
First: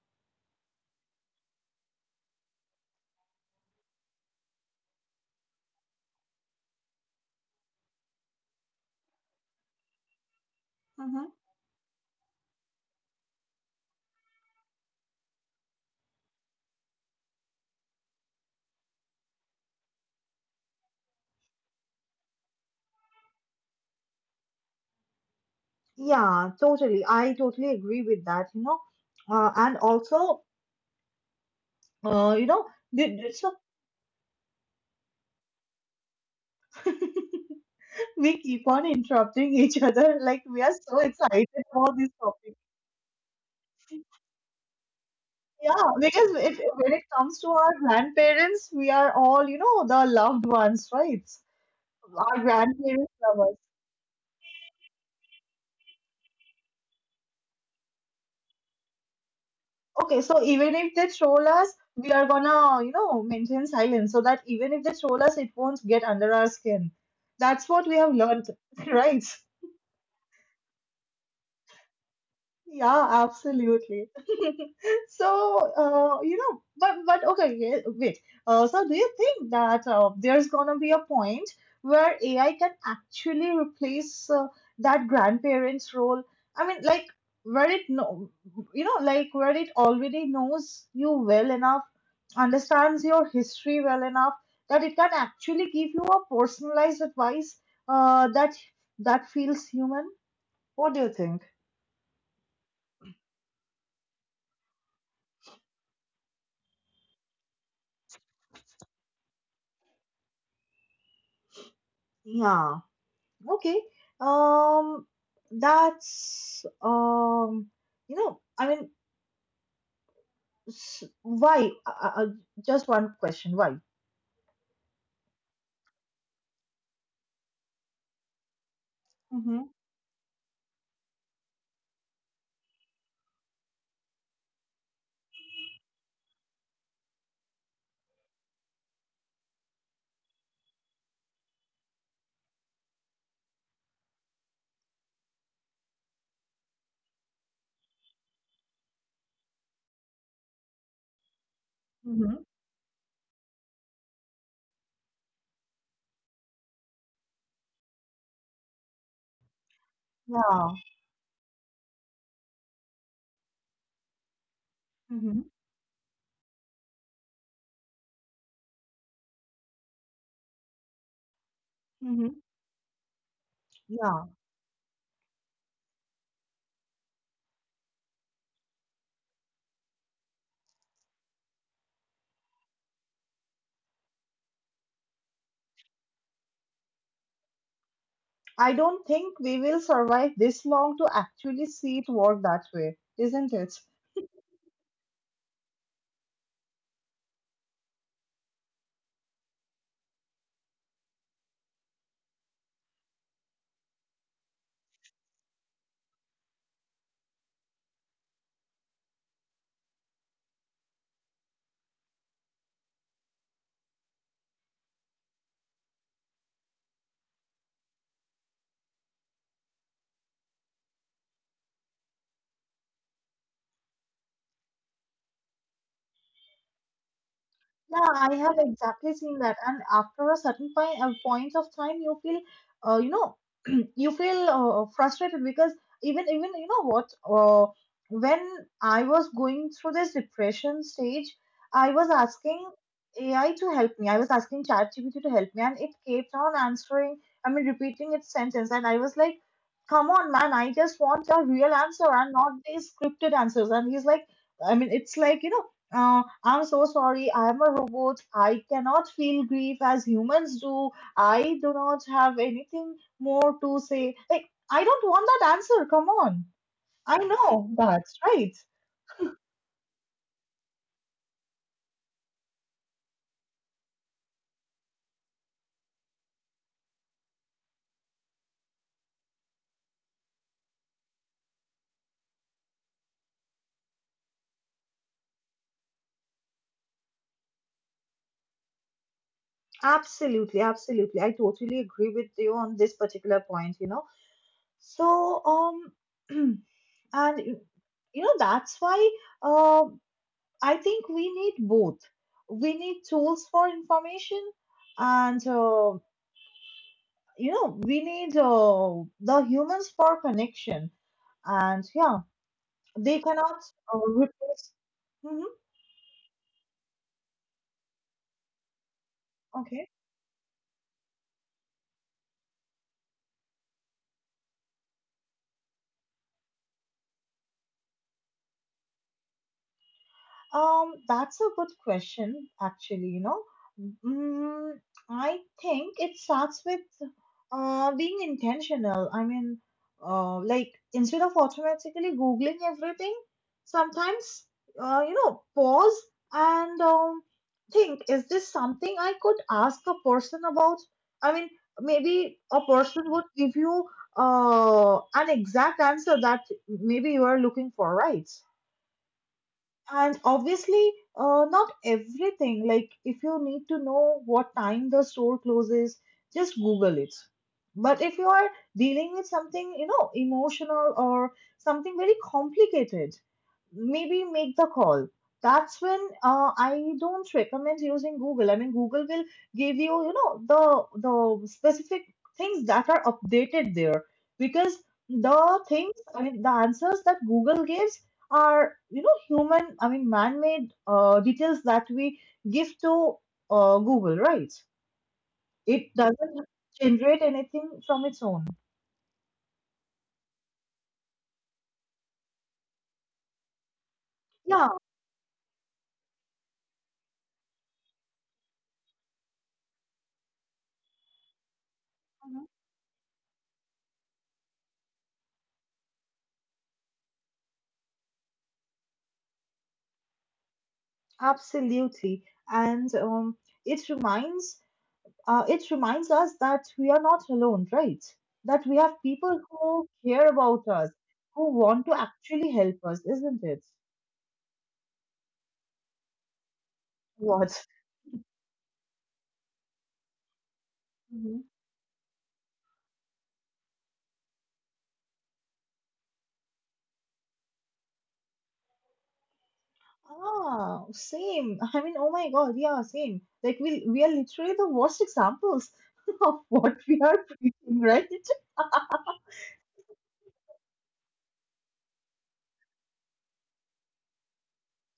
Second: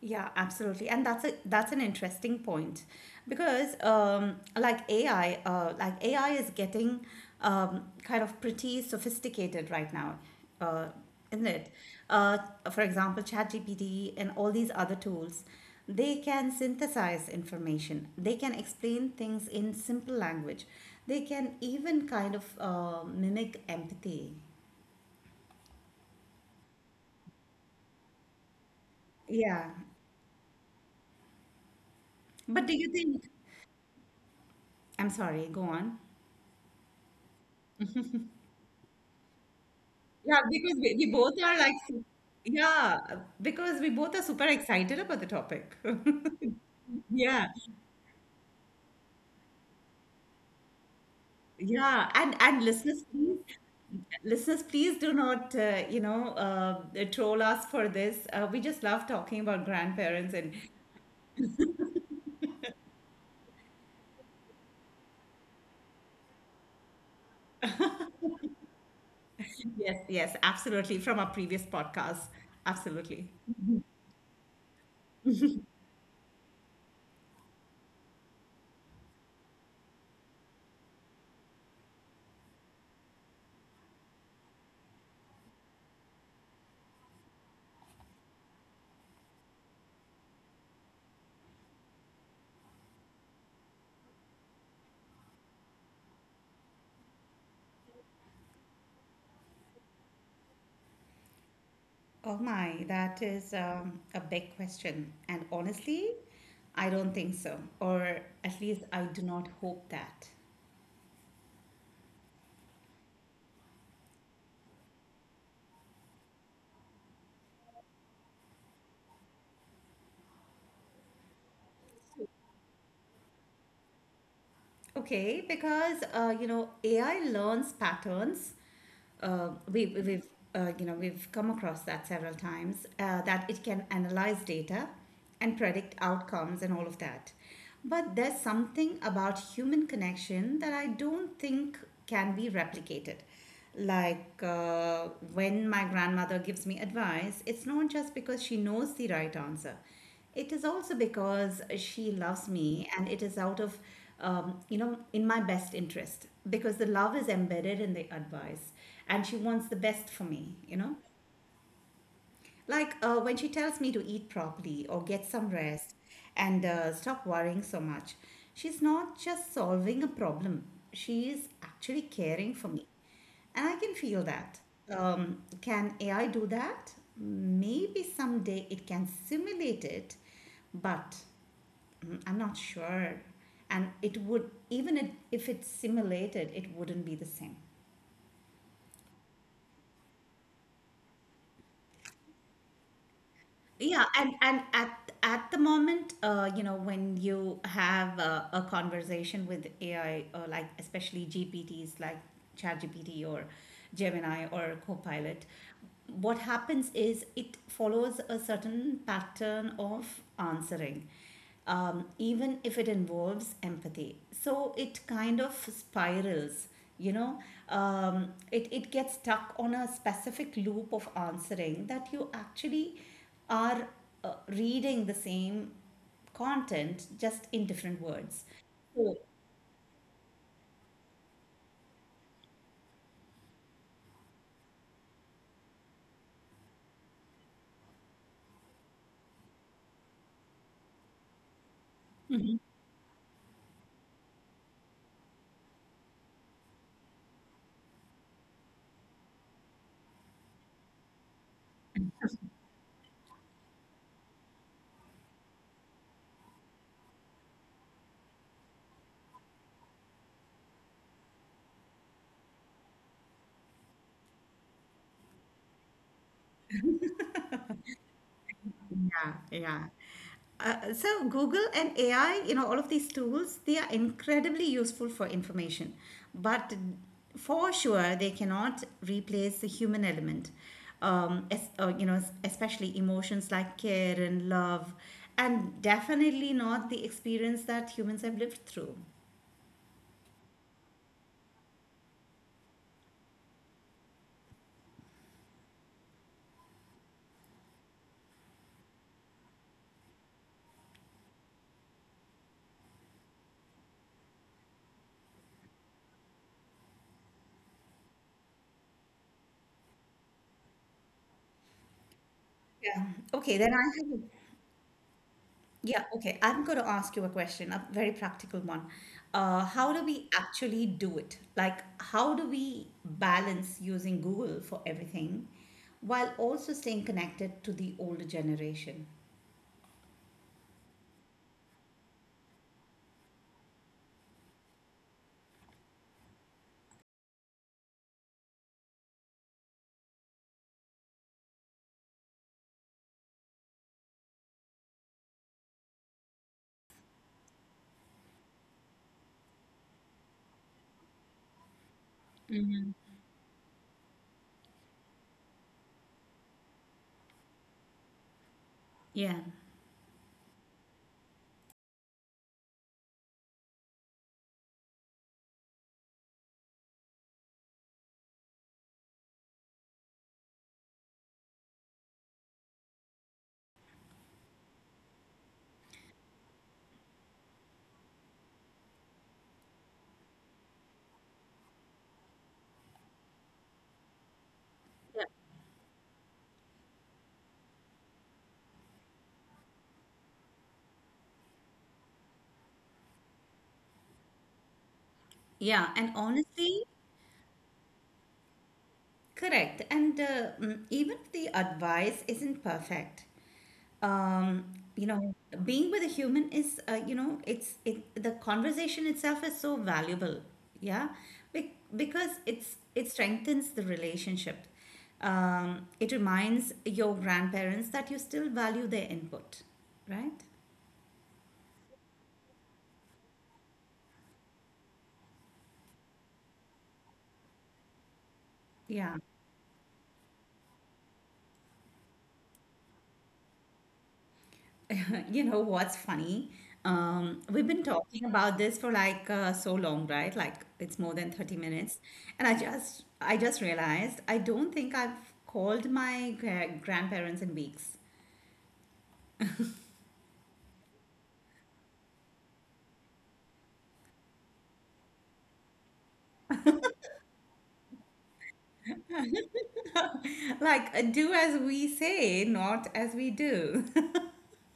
Yeah, absolutely, and that's a that's an interesting point because like AI, like AI is getting kind of pretty sophisticated right now, uh,
Mm-hmm.
isn't it? Uh, for example, ChatGPT and all these other tools, they can synthesize information. They can explain things in simple language. They can even kind of mimic empathy.
Yeah, totally. I totally agree with that.
Yeah,
And also, uh, you
but
know,
do you think?
so
I'm sorry. Go on.
we keep on interrupting each other.
Yeah,
Like, we
because
are so
we both
excited
are like,
about this topic.
yeah, because we both are super excited about the topic.
Yeah, because if, when it
Yeah,
comes to our grandparents, we are all, the loved ones, right?
yeah, and
Our
and
grandparents love us.
listeners, please do not, you know, troll us for this. We just love talking about
Okay,
grandparents,
so
and
even if they troll us, we are gonna, maintain silence so that even if they troll us, it won't get under our skin. That's what we have learned, right?
yes, yes, absolutely, from our previous podcast,
Yeah,
absolutely.
absolutely. So, but okay, yeah, wait. So do you think that there's gonna be a point where AI can actually replace that grandparent's role? I mean, like where it know, you know, like where it already knows you well enough, understands your history well enough that it can actually give you a personalized advice uh, that that feels human. What do you think?
Oh my, that is a big question, and honestly, I don't think so, or at least I do not hope that.
Yeah. Okay. Um, that's I mean, why? Just one question. Why?
Okay, because you know, AI learns patterns.
Mm-hmm.
We've you know, we've come across that several times that it can analyze data and predict outcomes and all of that. But there's something about human connection that I don't think can be replicated. Like when my grandmother gives me advice, it's not just because she knows the right answer. It is also because she
Mm-hmm.
loves me, and it is out of, you know, in my best interest because the love is embedded in the advice, and she wants the best for me, you
Yeah,
know. Like when she tells me to eat properly or get
Mm-hmm.
some rest and stop worrying so much, she's not just solving a problem, she is actually
Mm-hmm.
caring for me. And I can feel
Yeah.
that. Can AI do that? Maybe someday it can simulate it, but, mm, I'm not sure. And it would, even if it's simulated, it wouldn't be the same.
I don't think we will survive this long to actually see it work that way, isn't it?
Yeah, and at the moment, you know, when you have a conversation with AI, or like especially GPTs like ChatGPT or Gemini or Copilot, what happens is it follows a certain pattern of answering, even if it involves empathy. So it kind of spirals, you know, it gets stuck on a specific loop of answering that you actually are reading the same content just in different
Yeah, I
words.
have
So
exactly seen that. And after a certain point, a point of time, you feel, you know, you feel frustrated, because even you know what, when I was going through this depression stage, I was asking AI to help me. I was asking ChatGPT to help me, and it kept on answering. I mean, repeating its sentence, and I was like, "Come on, man! I just want a real answer and not these scripted answers." And he's like, "I mean, it's like you know." I'm so sorry. I'm a robot. I cannot feel grief as humans do. I do not have anything more to say. Like, I don't want that answer. Come on. I know that, right?
yeah, yeah. So Google and AI, you know, all of these tools, they are incredibly useful for information, but for sure they cannot replace the human element. You know, especially emotions like care and love, and definitely not the experience that humans have lived through.
Absolutely, absolutely. I totally agree with you on this particular point. So, and that's why uh, I think we need both. We need tools for information, and we need the humans for connection. And yeah,
Yeah.
they
Okay,
cannot
then I have,
replace. Mhm.
yeah, okay. I'm going to ask you a question, a very practical one. How
Okay.
do we actually do it? Like, how do we balance using Google for everything while also staying connected to the older generation?
That's a good question, actually. Mm, I think it starts with being intentional. I mean, like instead of automatically Googling everything, sometimes, pause and think, is this something I could ask a person about? I mean, maybe a person would give you an exact answer that maybe you are looking for, right?
Yeah,
And obviously not everything. Like, if you need to know what time the store closes, just Google it. But if you are dealing with something emotional or something very complicated, maybe make the call. That's when I don't recommend using Google. I mean, Google will give you you know the specific things that are updated there, because the things I mean the answers that Google gives are human, I mean man-made details that we give to Google, right?
yeah,
It
and
doesn't
honestly,
generate anything from its own.
correct. And mm, even if the advice isn't perfect, um
Yeah.
you know, being with a human is, you know, it's it the conversation itself is so valuable. Yeah. Because
Mhm.
it strengthens the relationship, um, it reminds your grandparents that you still value their input, right?
Absolutely. And it reminds it reminds us that we are not alone, right? That we have
Yeah.
people who care about us, who want to actually help us, isn't it?
You know what's funny? We've
What?
been talking about this for like so long, right? Like it's more than 30 minutes. And I just realized I don't think I've called my grandparents in weeks.
Ah, same. I mean, oh my God, yeah, same. Like, we are literally the worst examples of what we are preaching, right?
Like do as we say, not as we do.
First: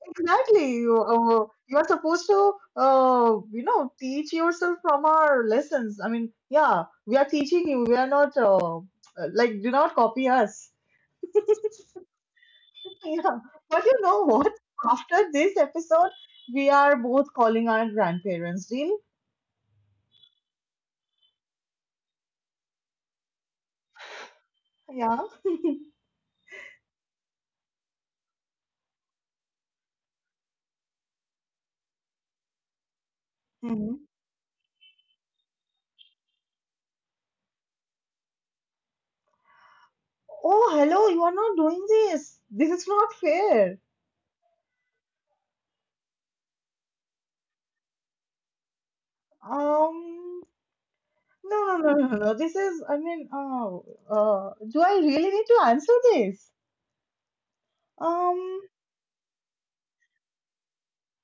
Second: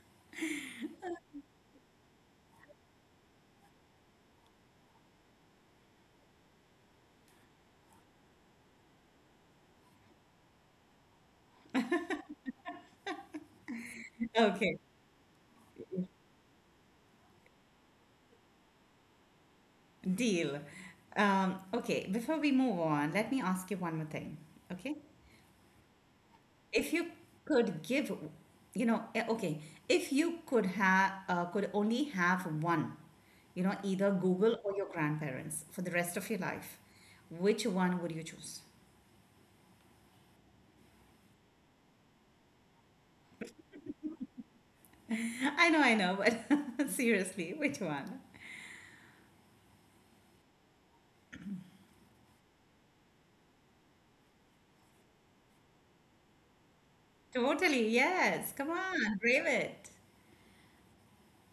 Exactly. You are supposed to, teach yourself from our lessons. I mean, yeah, we are teaching you. We are not, like, do not copy us. Yeah, but you know what?
Okay,
After this episode, we are both calling our grandparents, Dean.
deal. Okay, before we move on, let me ask you one more thing. Okay?
Yeah.
If you could give, you know, okay, if you could have could only have one, you know, either Google or your grandparents for the rest of your life, which one would you choose?
Oh, hello, you are not doing this. This is not fair.
I know, but seriously, which one?
Um, no, no, no, no, no. I mean, do I really need to answer this?
Totally, yes. Come
Um,
on, brave it.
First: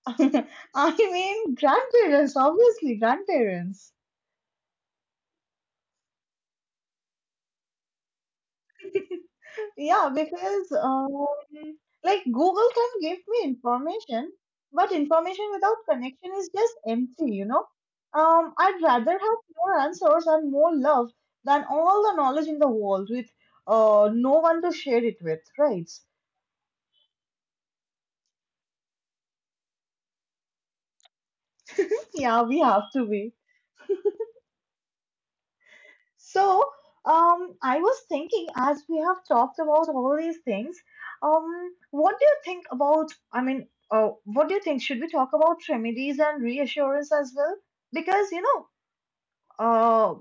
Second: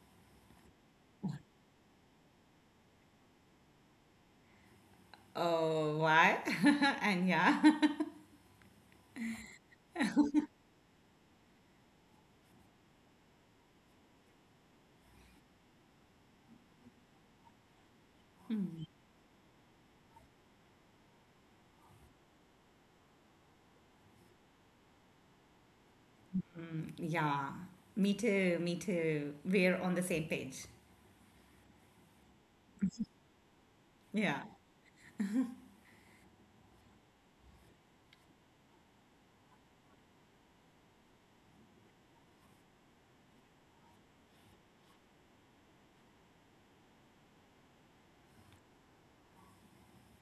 I mean, grandparents, obviously, grandparents.
Oh, why? And yeah.
Yeah, because like Google can give me information, but information without connection is just empty. I'd rather have more answers and more love than all the knowledge in the world with no one to share it with, right?
Yeah, me too, me too. We're on the same page.
Yeah, we have to be.
Yeah,
So, I was thinking as we have talked about all these things. What do you think about, I mean, what do you think? Should we talk about remedies and reassurance as well? Because, uh,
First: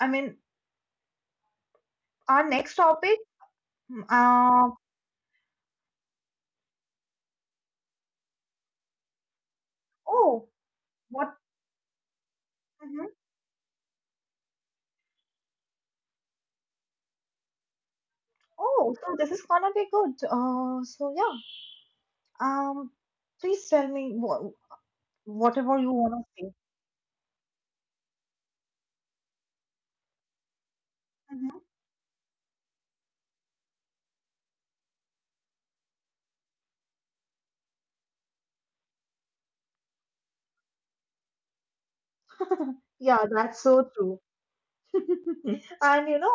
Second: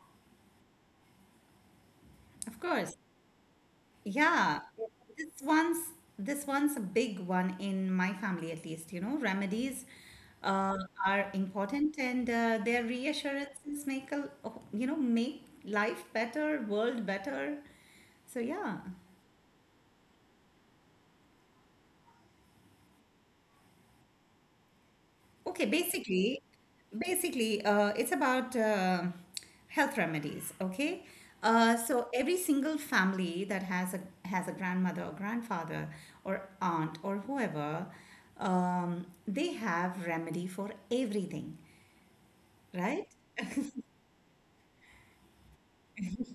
I mean, our
of
next
course.
topic, mm,
Yeah,
uh,
this one's this one's a big one in my family, at least. You know, remedies
oh,
uh, are
what?
important, and their
Mhm.
reassurances make a, you know, make life better, world better. So yeah.
Oh, so this is gonna be good. So yeah, um, please tell me what,
Okay,
whatever you wanna say.
basically, it's about health remedies. Okay,
Mhm.
so every single family that has a grandmother or grandfather or aunt or whoever, they have remedy for everything, right?
Yeah, that's so true. And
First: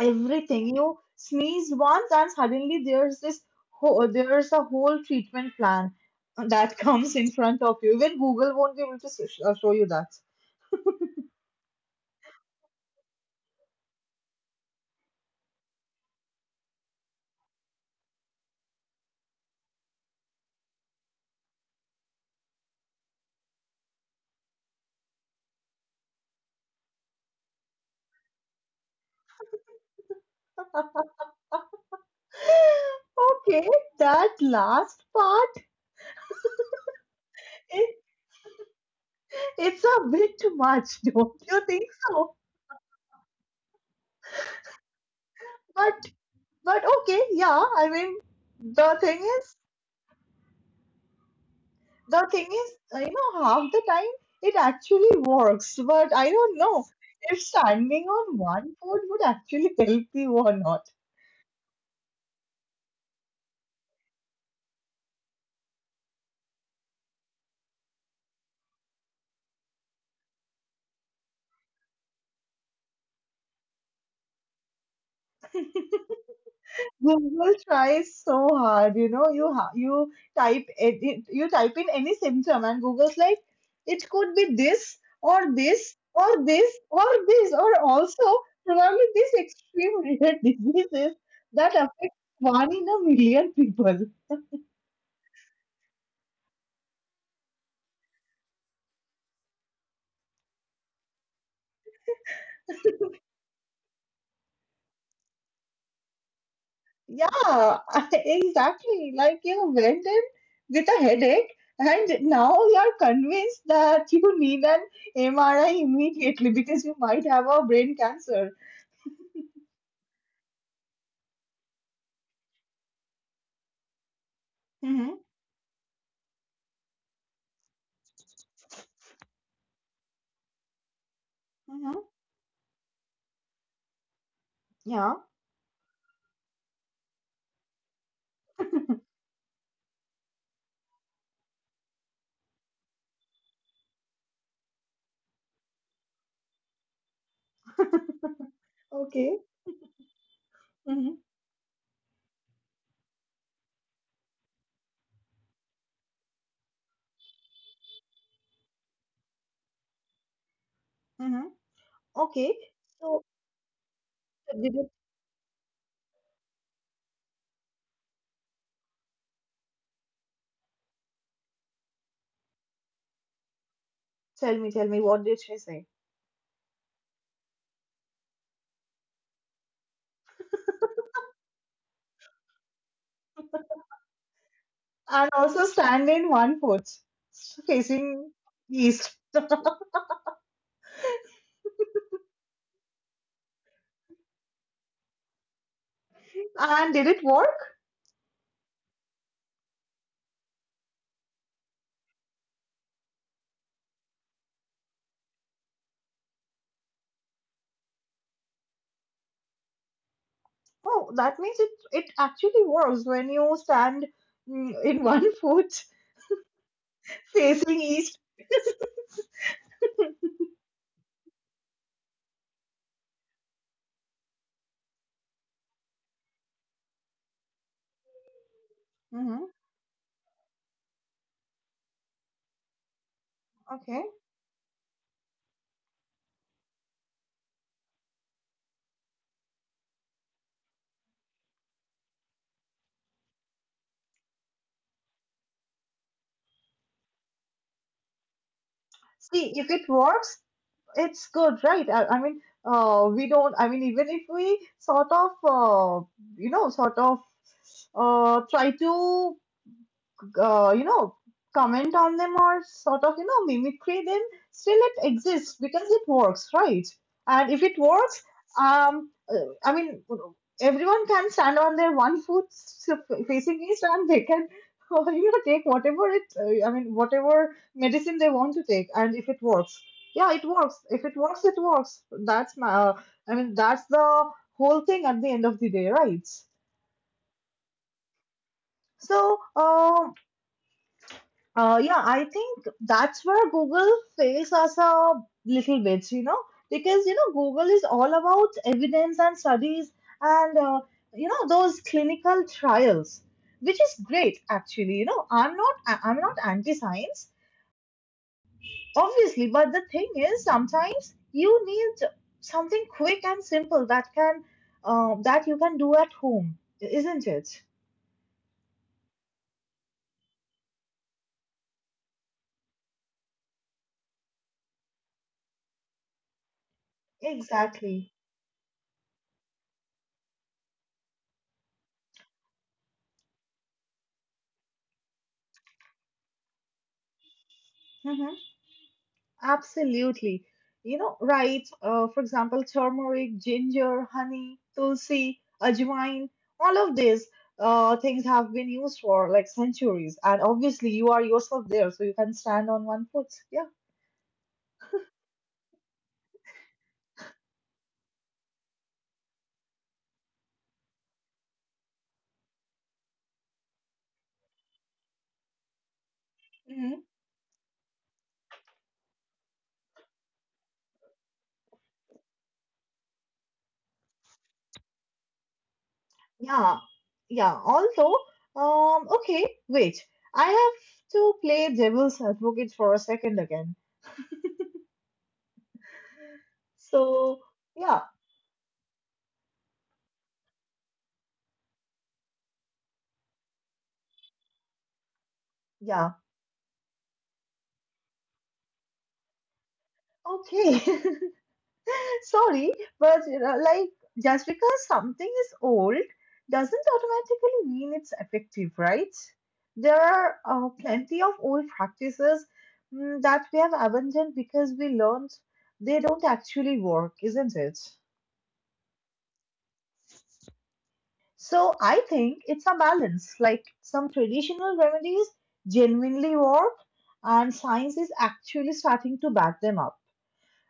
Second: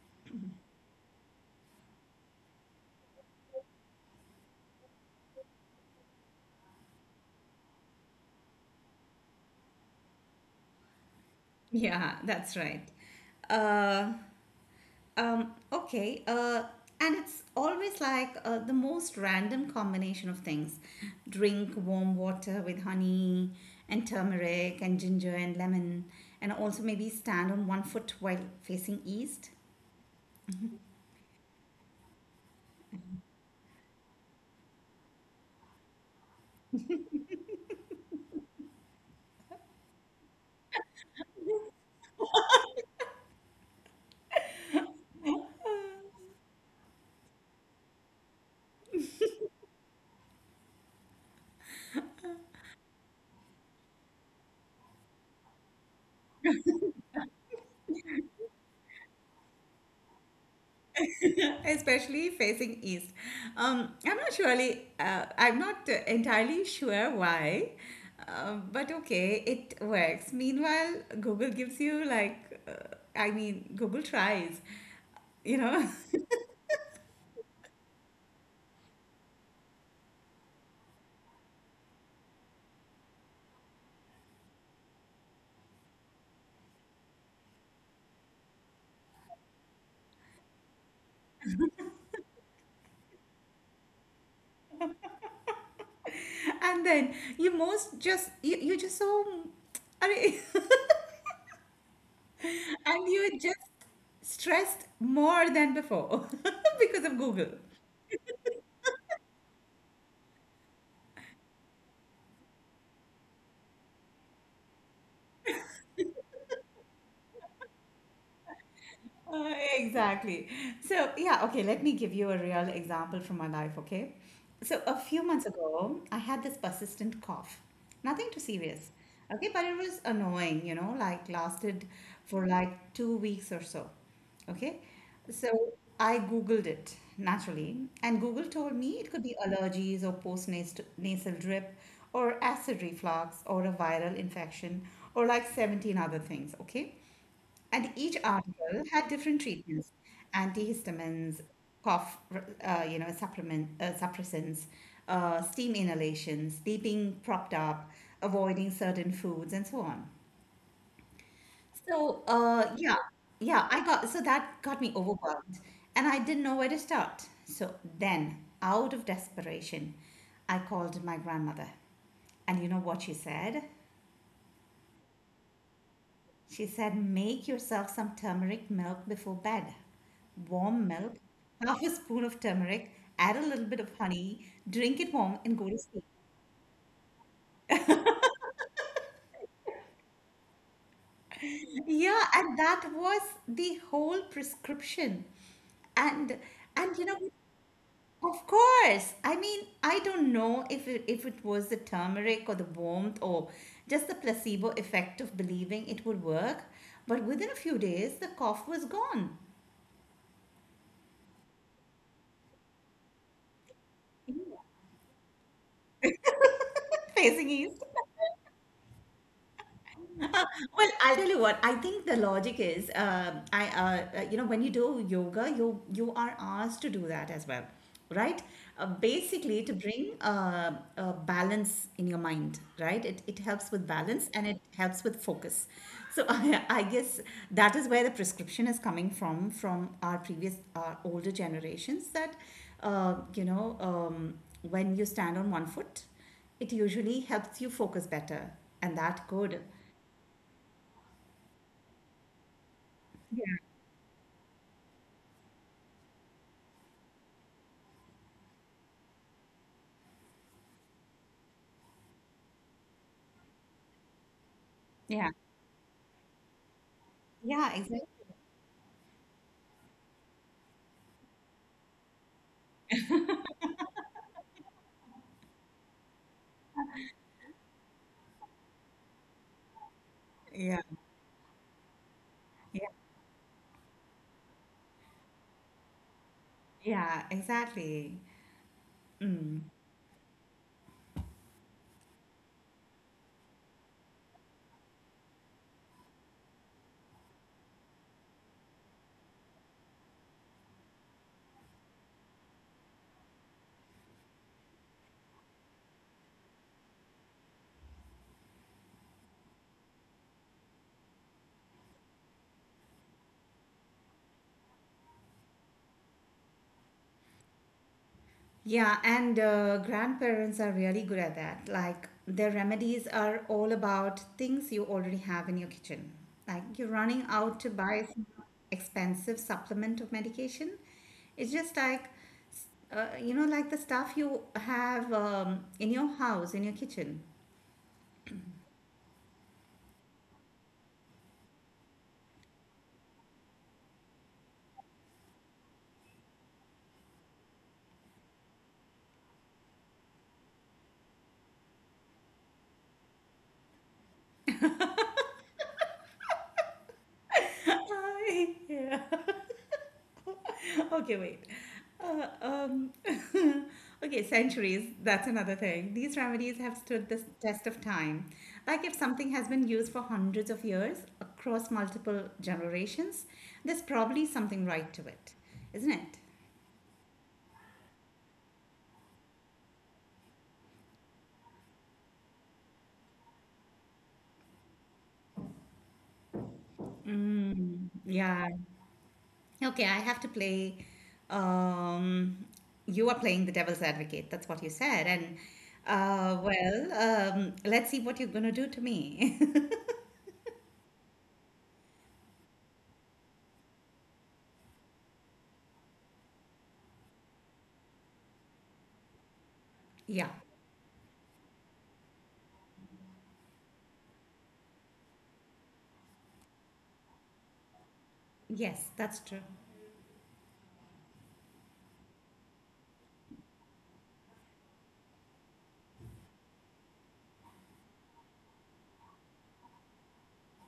everything. You sneezed once, and suddenly there's this whole, there's a whole treatment plan that comes in front of you. Even Google won't be able to show you that.
Yeah, that's right. Uh, um, okay. And it's always like the most random combination of things. Drink warm water with honey and turmeric and ginger and lemon, and also maybe stand on one foot while facing east.
Okay, that last part, it, it's a bit much, don't you think so? But But okay, yeah, I mean, the thing is, the thing is, you know, half the time it actually works, but I don't know if standing on one foot would actually help you or not.
Especially facing east. I'm not entirely sure why, but okay, it works. Meanwhile, Google gives you like, I mean, Google tries, you know.
Google tries so hard, you type you type in any symptom and Google's like, it could be this or this or this or this or also probably these extreme rare diseases that affect one in a million people.
And then you most just you, you just so, I mean, and you're just stressed more than before because of Google.
Yeah, exactly. Like you went in with a headache, and now you're convinced that you need an MRI immediately because you might have a brain cancer.
Exactly. So, yeah, okay, let me give you a real example from my life, okay? So, a
Mm-hmm.
few months ago, I had this persistent cough. Nothing too serious, okay, but it was annoying, you know, like lasted
Mm-hmm.
for like two weeks or so, okay?
Yeah.
So, I Googled it naturally, and Google told me it could be allergies or post nasal drip or acid reflux or a viral infection or like 17 other things, okay? And each article had
Okay.
different treatments,
Mm-hmm.
antihistamines, cough, you know, supplement, suppressants, steam inhalations, sleeping propped up, avoiding certain foods, and so on.
Mm-hmm.
So,
Okay.
yeah,
So,
yeah, so that
did
got
you
me overwhelmed and I didn't know where to start. So then, out of desperation, I called my grandmother. And you know what she said?
tell me? Tell me, what did she say?
She said, "Make yourself some turmeric milk before bed. Warm milk, half a spoon of turmeric, add a little bit of honey, drink it
And
warm, and
also
go to sleep."
stand in one foot, facing east.
Yeah, and that was the whole prescription. And
And
and
did it work?
of course, I mean, I don't know if it was the turmeric or the warmth or just the placebo effect of believing it would work, but within a few days, the cough was gone.
Oh, that means it actually works when you stand in one foot.
Facing
Facing
east.
east.
Uh, Well, I'll tell you what. I think the logic is, when you do yoga, you are asked to do that as well, right?
Mm-hmm.
Basically, to bring balance in your mind, right? It helps with
Okay.
balance and it helps with focus. So I guess that is where the prescription is coming from our older generations that uh, you know um, when you stand on one foot, it usually helps you focus better, and that
See,
could.
if it works, it's good, right? I mean, we don't, I mean, even if we sort of, you know, sort of try to uh, you know, comment on them or sort of, mimicry them, still it
Yeah.
exists because it works, right? And if
Yeah,
it
exactly.
works, I mean, everyone can stand on their one foot facing east and they can, take whatever I mean, whatever medicine they want to take. And if it works, yeah, it works.
Yeah,
If it works, it works.
yeah,
I mean, that's the whole thing at the end of the day, right?
yeah, exactly.
So,
Mm.
um, Uh, yeah, I think that's where Google fails us a little bit, because you know Google is all about evidence and studies and you know those clinical trials, which is great actually. You know, I'm not anti-science, obviously, but the thing is sometimes you need something quick and simple that you can do at home, isn't it?
Yeah, and grandparents are really good at that. Like, their remedies are all about things you already have in your kitchen. Like, you're running out to buy
Exactly.
some expensive supplement of medication. It's just like, s- like the stuff you have in your house, in your kitchen.
Absolutely. You know, right? For example, turmeric, ginger, honey, tulsi, ajwain, all of these things have been used for like centuries. And obviously, you are yourself there, so you can stand on one foot. Yeah.
Yeah. Okay, wait. Uh, um, okay, centuries, that's another thing. These remedies have
Mm-hmm.
stood the test of time. Like, if something has been used for hundreds of years across multiple generations, there's probably something right to it, isn't it?
Yeah, yeah. Also, okay, wait. I have to play devil's advocate for a second again. So,
Mm,
yeah,
yeah. Okay, I have to play. Um, you are playing the devil's advocate. That's what you said. And
yeah.
well, let's see what you're going to do to me.
Okay. Sorry, but you know, like just because something is old doesn't automatically mean it's effective, right? There
Yeah.
are plenty of old practices that we have abandoned because we learned they don't actually work, isn't it?
Yes, that's true.
So I think it's a balance. Like some traditional remedies genuinely work, and science is actually starting to back them up.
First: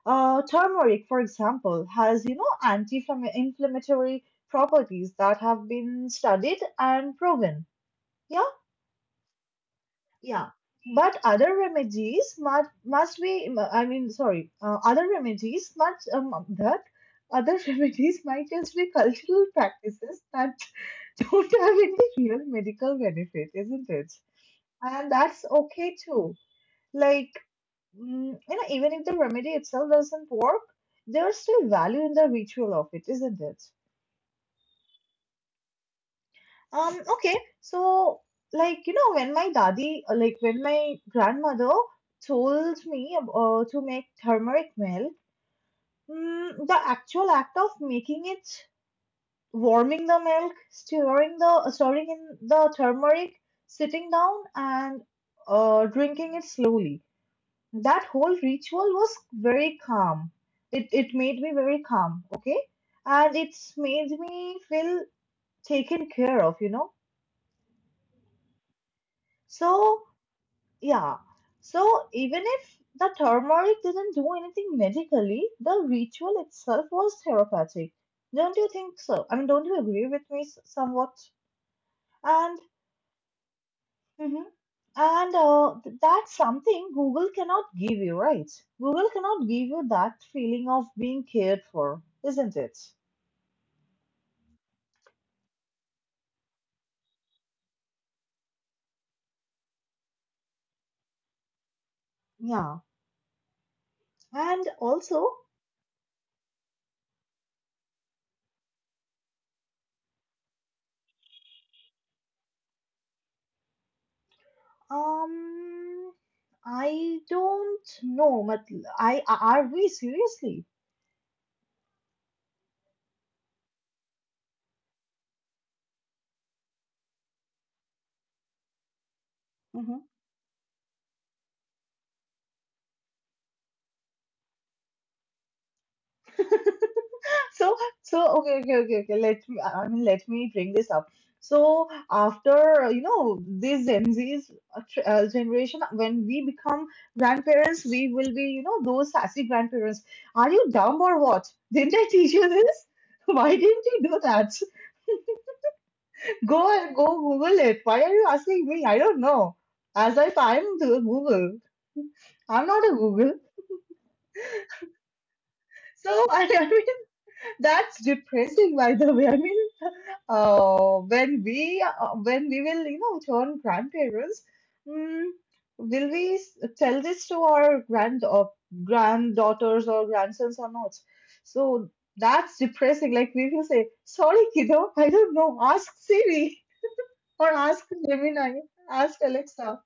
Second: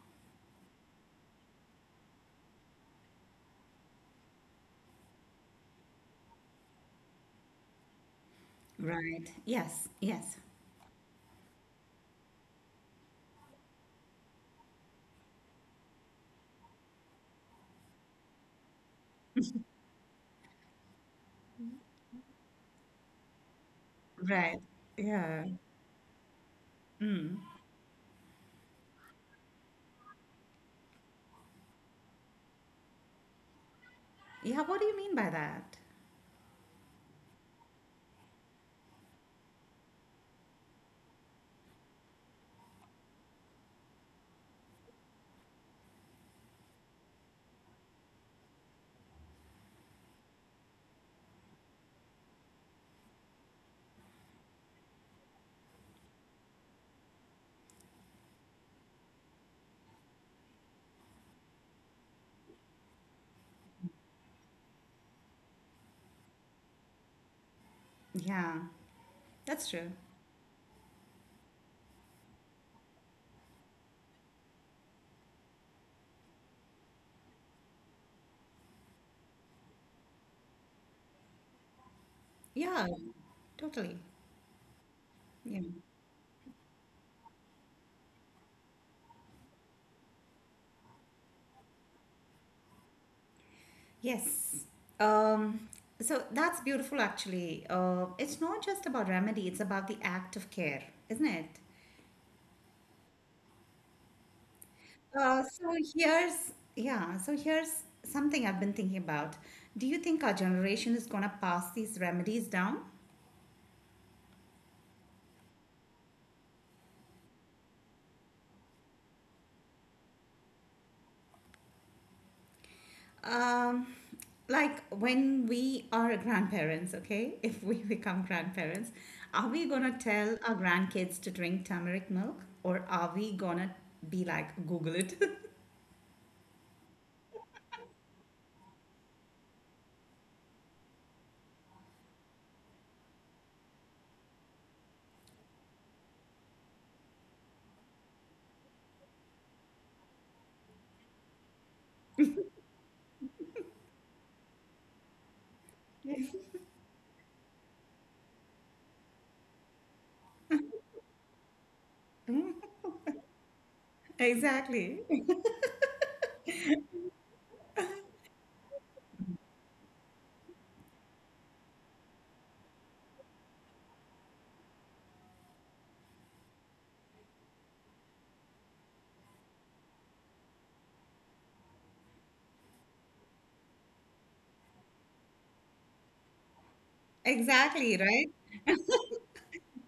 Turmeric, for example, has you know anti-inflammatory properties that have been studied and proven. Yeah,
Right. Yes. Yes.
yeah. But other remedies must be. I mean, sorry. Other remedies must that other remedies might just be cultural practices that don't have any real medical benefit, isn't it?
Right.
And that's
Yeah.
okay too. Like, you know, even if the remedy itself doesn't work, there's still value in the ritual of it, isn't it?
Yeah. What do you mean by that?
Okay, so like, you know, when my grandmother told me to make turmeric milk, the actual act of making it, warming the milk, stirring in the turmeric, sitting down and drinking it slowly. That whole ritual was very calm. It made me very calm, okay? And it's made me feel taken care of, you know?
Yeah. That's true.
So yeah. So even if the turmeric didn't do anything medically, the ritual itself was therapeutic. Don't you think so? I mean, don't you agree with me somewhat? And
Yeah. Totally.
And
Yeah.
uh, th- that's something Google cannot give you, right? Google cannot give you that feeling of being cared for, isn't it?
Yes. Um, so that's beautiful, actually. It's not just about remedy, it's about the act of care, isn't it?
Yeah. And also,
Yeah, so here's something I've been thinking about. Do you think our generation is going to pass these remedies down?
um, I don't know, but I are we seriously?
Um, like, when we are grandparents, okay, if we become grandparents, are we gonna
Mhm.
tell our grandkids to drink turmeric milk or are we gonna be like, Google it?
So, so, okay, okay, okay, okay. I mean, let me bring this up. So after you know this Gen Z's generation, when we become grandparents, we will be you know those sassy grandparents. Are you dumb or what? Didn't I teach you this? Why didn't you do that? Go go Google it. Why are you asking me? I don't know. As if I'm the Google. I'm not a Google.
Exactly.
So I mean that's depressing, by the way. I mean when we will you know turn grandparents, mm, will we tell this to our granddaughters or grandsons or not? So that's depressing. Like, we will say, sorry, kiddo, I don't know, ask Siri or ask
Exactly, right?
Gemini, ask Alexa.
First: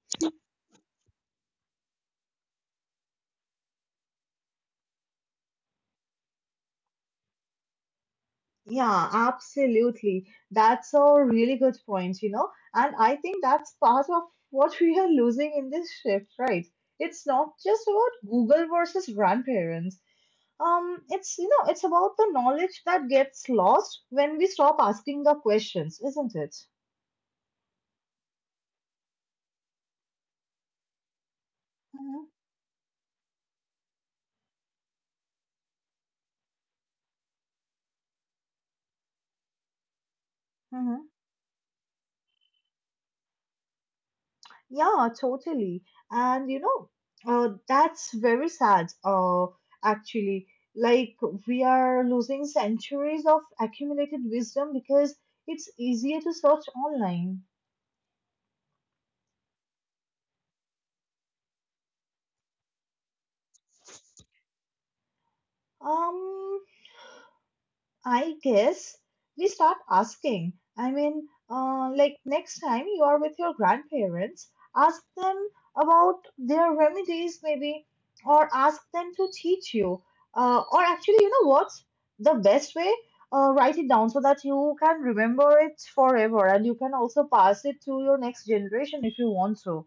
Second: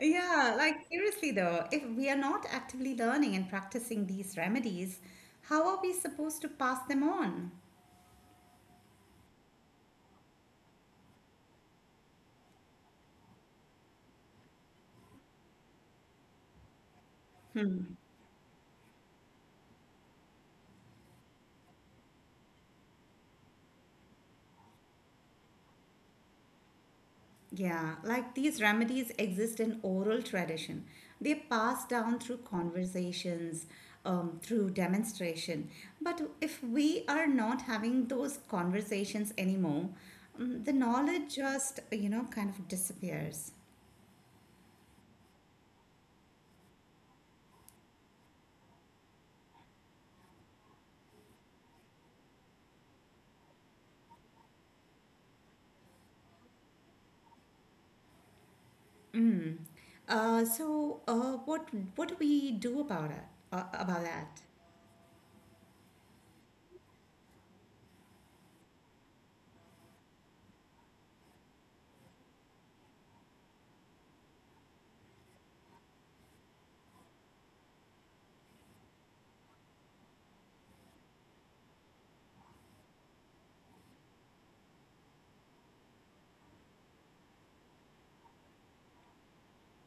Yeah, like seriously though, if we are not actively learning and practicing these remedies, how are we supposed to pass them on?
Yeah, absolutely. That's a really good point, you know. And I think that's part of what we are losing in this shift, right? It's not just about Google versus grandparents. It's about the knowledge that gets lost when we stop asking the questions, isn't it?
Yeah, like these remedies exist in oral tradition. They pass down
Mhm,
through conversations, through demonstration. But if we are not having those conversations anymore, the
mhm.
knowledge just kind of disappears.
Yeah, totally. And you know, that's very sad, actually. Like, we are losing centuries of accumulated wisdom because it's easier to search online.
Mm. So, what do we do about it? About that?
Um, I guess we start asking. I mean, like next time you are with your grandparents, ask them about their remedies, maybe, or ask them to teach you. Or actually, you know what? The best way, write it down so that you can remember it forever and you can also pass it to your next generation if you want to.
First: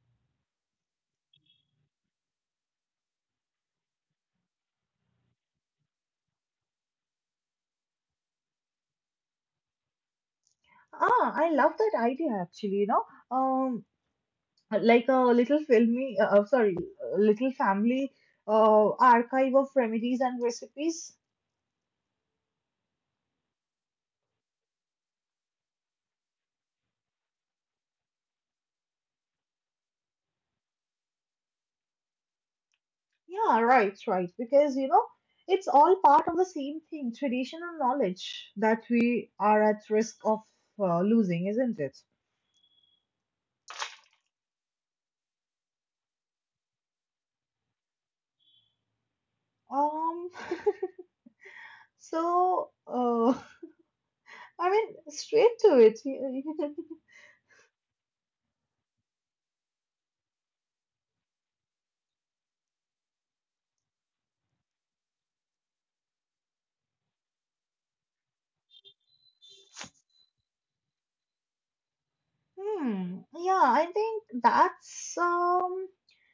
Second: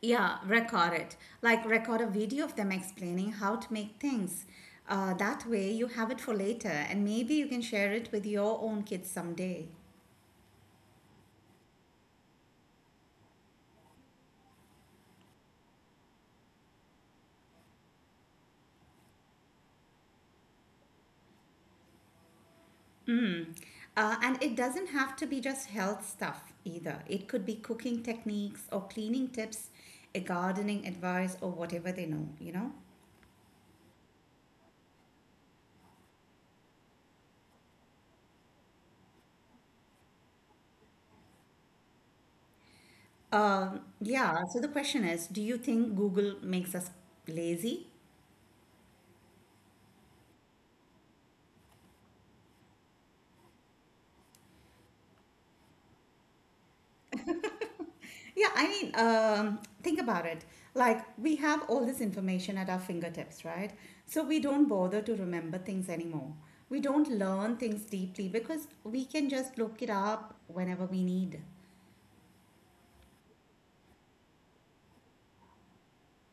Yeah, record it. Like, record a video of them explaining how to make things. That way you have it for later and maybe you can share it with your own kids someday.
Ah, I love that idea actually, you know. Um, like a little family archive of remedies and recipes.
Mm. And it doesn't have to be just health stuff either. It could be cooking techniques or cleaning tips, a gardening advice or whatever they know, you know?
Yeah, right, right. Because, you know, it's all part of the same thing, tradition and knowledge that we are at risk of losing, isn't it?
Yeah, so the question is, do you think Google makes us lazy?
Um, so, uh, I mean, straight to it.
Yeah, I mean, think about it. Like, we have all this information at our fingertips, right? So we don't bother to remember things anymore. We don't learn things deeply because we can just look it up whenever we need.
Hmm. Yeah, I think that's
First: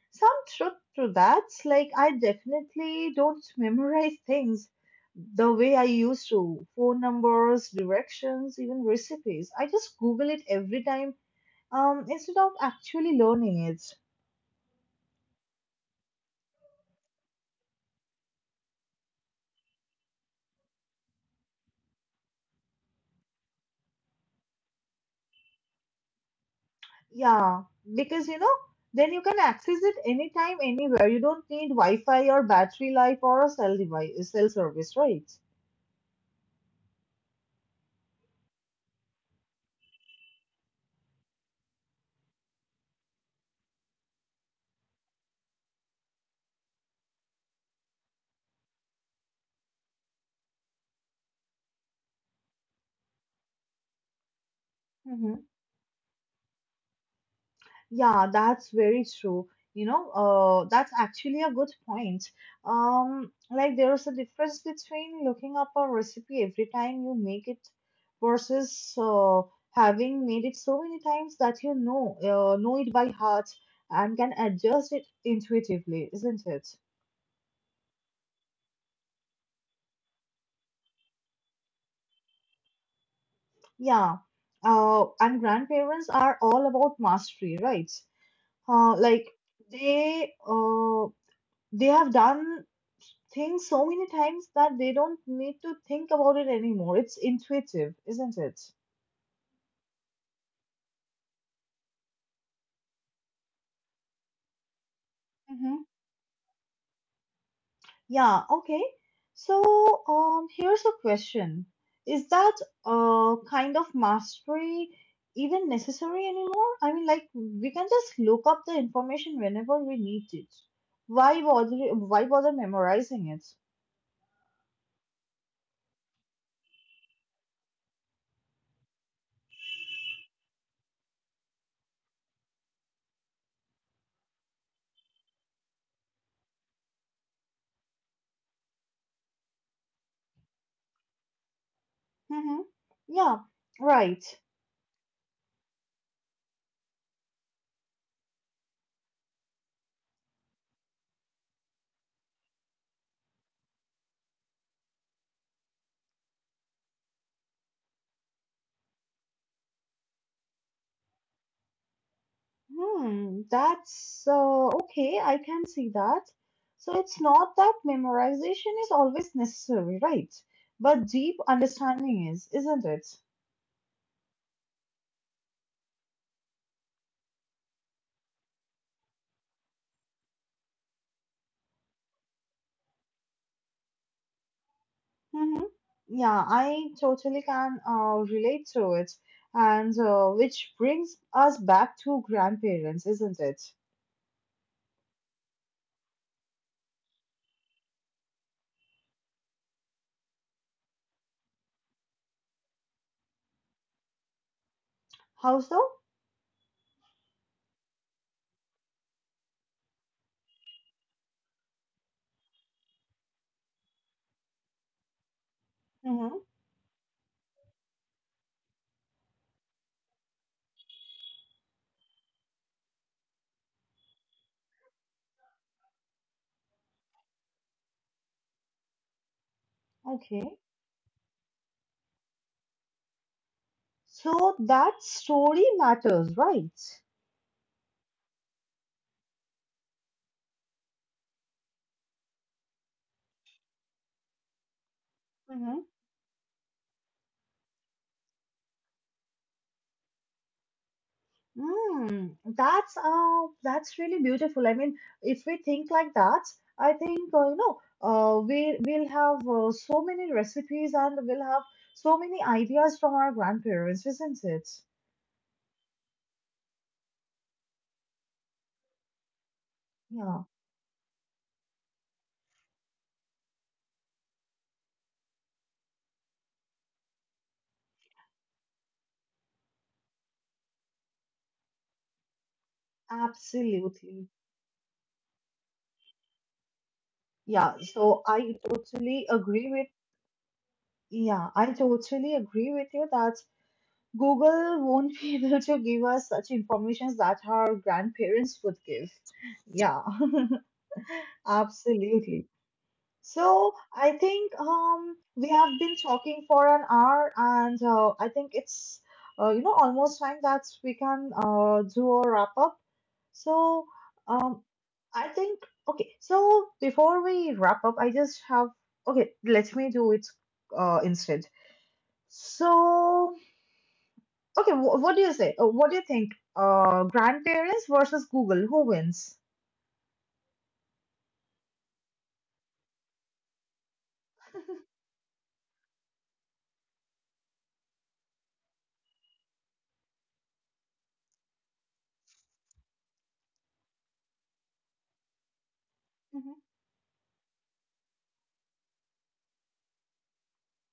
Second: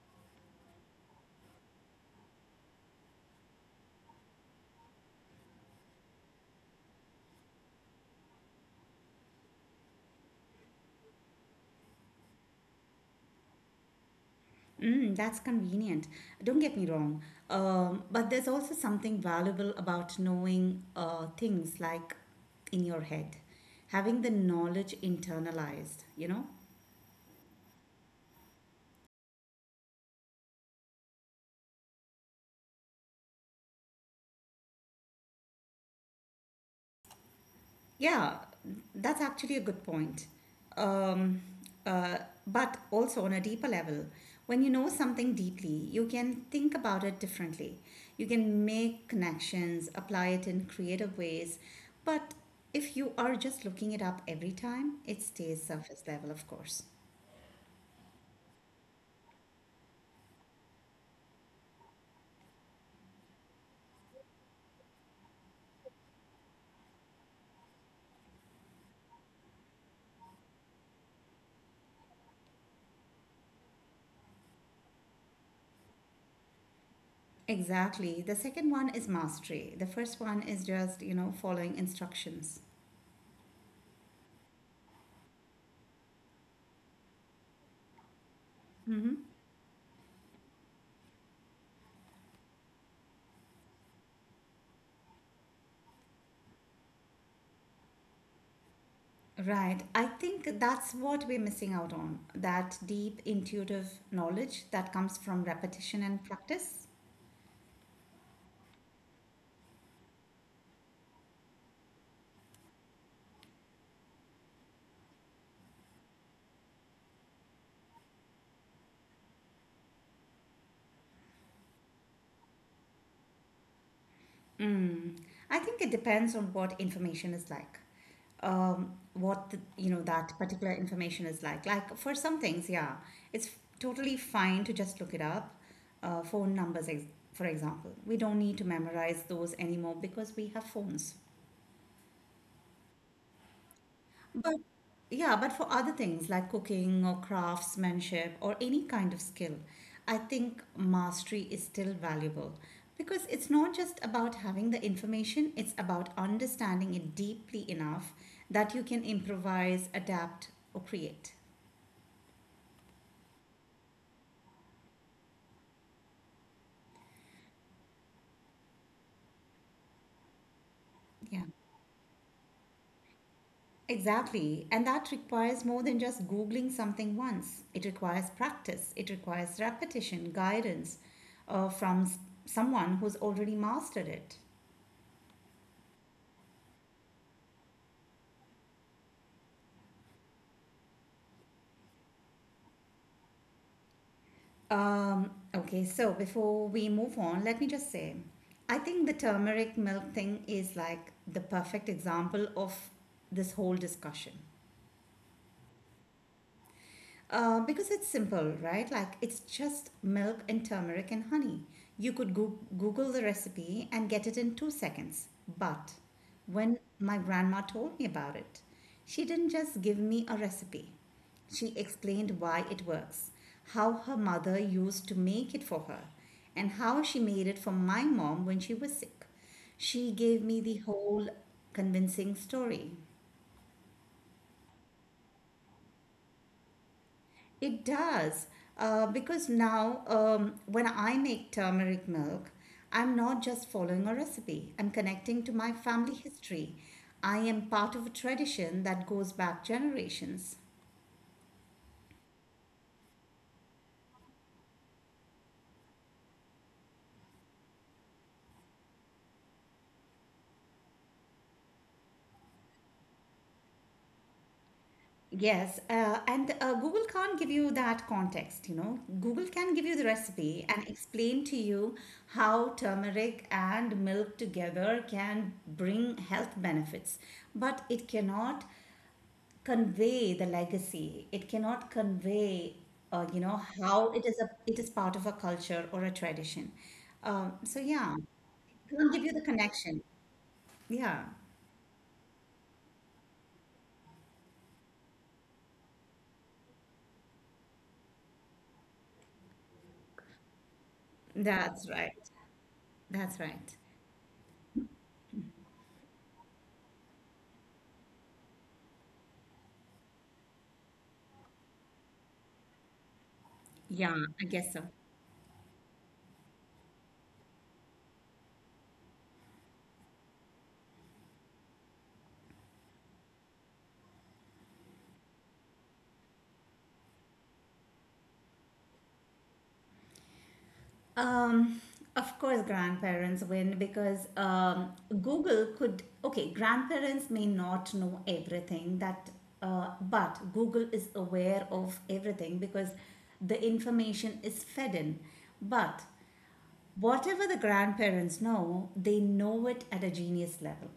some truth to that. Like, I definitely don't memorize things the way I used to. Phone numbers, directions, even recipes. I just Google it every time, instead of actually learning it.
Mm, that's convenient. Don't get me wrong. But there's also something valuable about knowing things like in your head, having the knowledge internalized, you know?
Yeah, because you know, then you can access it anytime, anywhere. You don't need Wi-Fi or battery life or a cell device, cell service, right?
Yeah, that's actually a good point. Um, uh, but also on a deeper level, when you know something deeply, you can think about it differently. You can make connections, apply it in creative ways. But if you are just looking it up every time, it
Mhm.
stays surface level, of course.
Yeah, that's very true. You know, that's actually a good point. Like there's a difference between looking up a recipe every time you make it versus having made it so many times that know it by heart and can adjust it intuitively, isn't it?
Exactly. The second one is mastery. The first one is just, following instructions.
Yeah. And grandparents are all about mastery, right?
Mm-hmm.
Like they uh, they have done things so many times that they don't need to think about it anymore. It's intuitive, isn't it?
Right. I think that's what we're missing out on, that deep intuitive knowledge that comes from
Mm-hmm.
repetition and practice.
Yeah, okay. So, here's a question. Is that kind of mastery even necessary anymore? I mean, like we can just look up the information whenever we need it. Why bother memorizing it?
Mm. I think it depends on what information is like. What the, you know that particular information is like. Like, for some things, yeah, it's totally fine to just look it up. Phone numbers, for example, we don't need to memorize those anymore because we have phones.
Mm-hmm. Yeah, right.
But yeah, but for other things like cooking or craftsmanship or any kind of skill, I think mastery is still valuable because it's not just about having the information, it's about understanding it deeply enough that you can improvise, adapt, or create.
Hmm, that's okay. I can see that. So it's not that memorization is always necessary, right? But deep
Yeah,
understanding is, isn't it?
exactly. And that requires more than just Googling something once. It requires practice, it requires repetition, guidance from someone who's already mastered it.
Mm-hmm. Yeah, I totally can relate to it. And which brings us back to grandparents, isn't it?
Okay, so before we move on, let me just say, I think the turmeric milk thing is like the perfect example of this whole discussion.
How so?
Because it's simple, right? Like, it's just milk and turmeric and honey. You could go Google the recipe and get it in 2 seconds. But
Mm-hmm.
when my grandma told me about it, she didn't just give me a recipe. She explained why it works, how her mother used to make it for her, and how she made it for my mom when she was sick. She gave
Okay.
me the whole convincing story.
So that story matters, right?
It does. Because now, when I make turmeric milk, I'm not just following a recipe, I'm connecting to my
Mm-hmm.
family history. I am part of a tradition that goes back generations.
Mm, that's really beautiful. I mean, if we think like that, I think we'll have so many recipes and we'll have so many ideas from our grandparents, isn't it?
Yes, and Google can't give you that context. Google can give you the
Yeah,
recipe and explain to you how turmeric and milk together can bring health benefits, but it cannot convey the legacy. It cannot convey, how it
absolutely.
is a it is part of a culture or a tradition.
Yeah,
So yeah,
so I
it can't give
totally
you the
agree with
connection. Yeah,
yeah, I totally agree with you that Google won't be able to give us such informations that our grandparents would give. Yeah,
that's right.
absolutely.
That's
So
right.
I think we have been talking for an hour, and I think it's you know almost time that we can do a wrap up. So
Yeah, I
um
guess so.
I think Okay. So before we wrap up, I just have Okay. Let me do it instead. So okay, what do you say? What do you think? Grandparents versus Google, who wins?
Um, of course, grandparents win because Google could. Okay, grandparents may not know everything but Google is aware of everything because the information is fed in. But
Mhm.
whatever the grandparents know, they know it at a genius level.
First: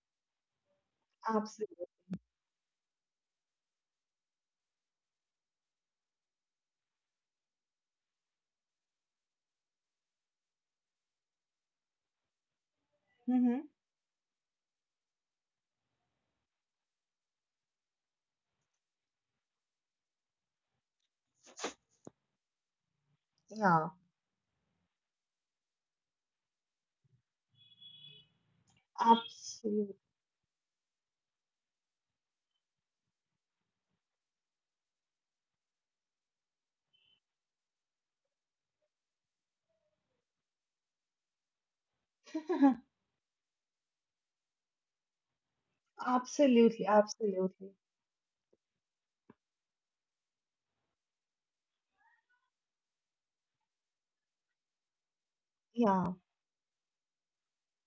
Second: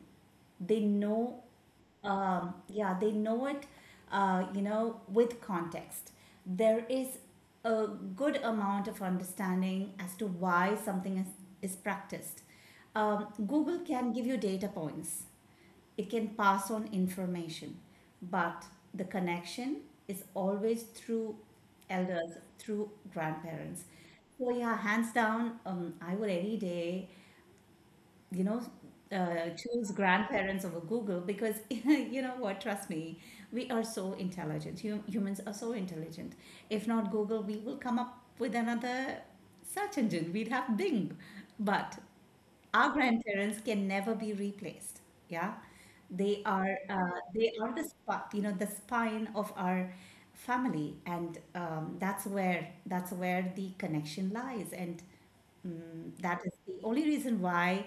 They know,
Absolutely.
yeah, they know it, with context. There is a good amount of understanding as to why something is practiced.
Mhm.
Google can give you data points, it can pass on information, but the connection is always through elders, through grandparents.
Yeah,
So yeah, hands down, I would any day, you know, choose
absolutely.
grandparents over Google because you know what? Trust me, we are so intelligent. Hum- humans are so intelligent. If not Google, we will come up with another search engine. We'd have Bing, but our grandparents can never be replaced. Yeah, they are
Absolutely,
uh, they are
absolutely.
the the spine of our family, and that's where the connection lies, and
Yeah,
that is the only reason why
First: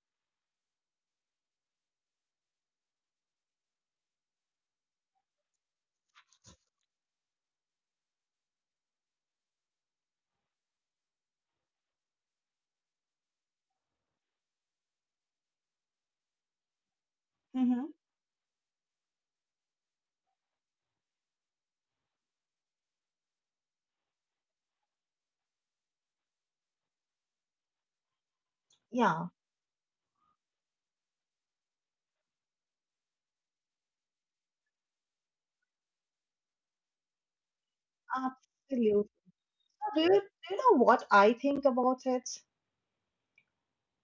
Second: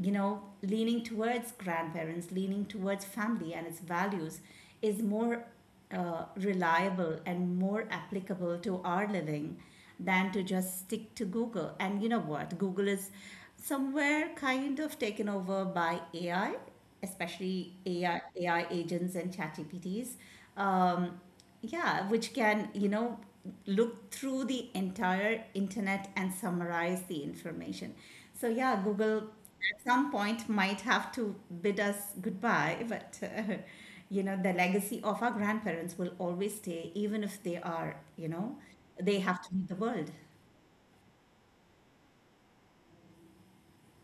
leaning towards grandparents, leaning towards family and its values is more reliable and more applicable to our living than to just stick to Google. And you know what? Google is somewhere kind of taken over by AI, especially
hmm
AI, AI agents and chat GPTs. Um, yeah, which can, look through the entire internet and summarize the information. So, yeah, Google
yeah,
at some point might have to bid us goodbye, but, the legacy of our grandparents will always stay, even if they are,
absolutely.
they have to meet the
Do you,
world.
do you know what I think about it?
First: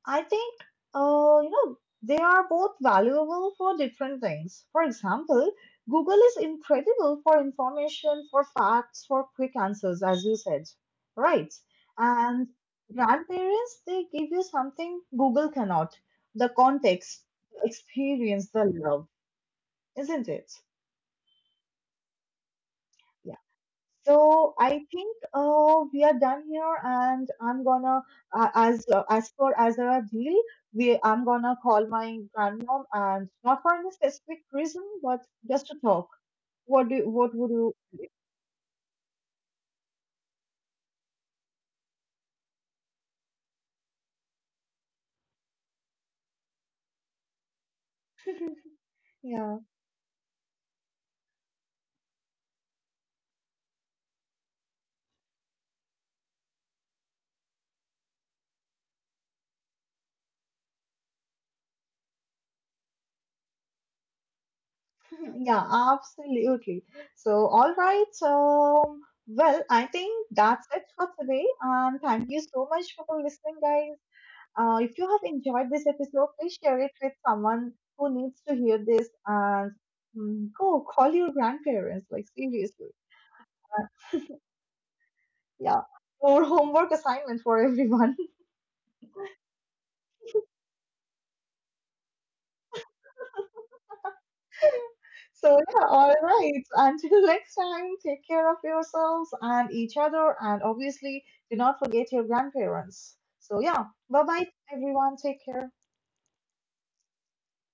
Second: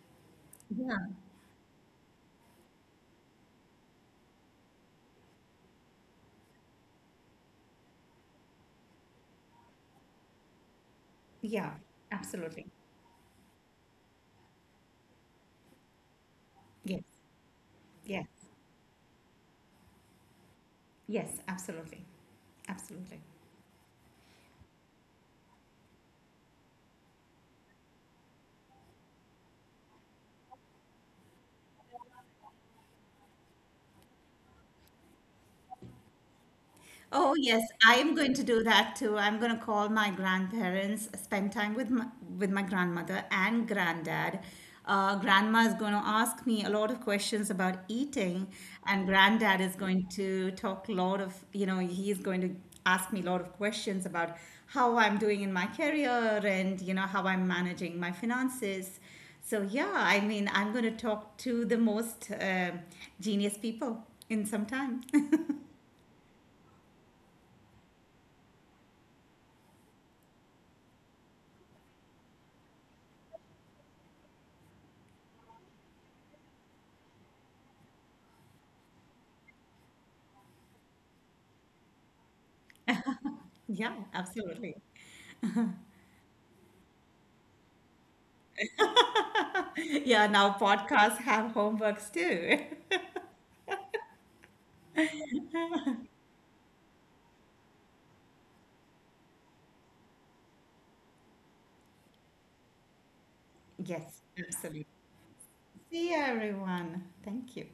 I think,
Yeah,
you know, they are both valuable for different things. For example, Google is incredible for information, for facts, for quick answers, as you said, right?
yeah,
And
absolutely.
grandparents, they give you something Google cannot: the
Yes,
context, the
yes,
experience, the love, isn't it?
yes, absolutely. Absolutely.
Yeah. So I think we are done here, and I'm gonna as per as our deal, we I'm gonna call my grandmom, and not for any specific reason, but just to talk. What
Oh,
would
yes,
you?
I am going to do that too. I'm going to call my grandparents, spend time with my, grandmother and granddad. Grandma is going to ask me a lot of questions about eating, and
Yeah,
granddad is going to talk a lot of, you know, he's going to ask me a lot of questions about how I'm doing in my career and, how I'm managing my finances. So, yeah, I mean, I'm going to talk to the most genius people in some time.
yeah, absolutely. So all right. So well, I think that's it for today, and thank you so much for listening, guys. If you have enjoyed this episode, please share it with someone who needs to hear this and go call your grandparents. Like, seriously.
Yeah, absolutely.
Yeah. Or homework assignment for everyone.
Yeah, now podcasts have homeworks too.
So, yeah, all right. Until next time, take care of yourselves and each other. And obviously, do not forget your grandparents. So, yeah,
Yes,
bye bye,
absolutely.
everyone. Take care.
See you, everyone. Thank you.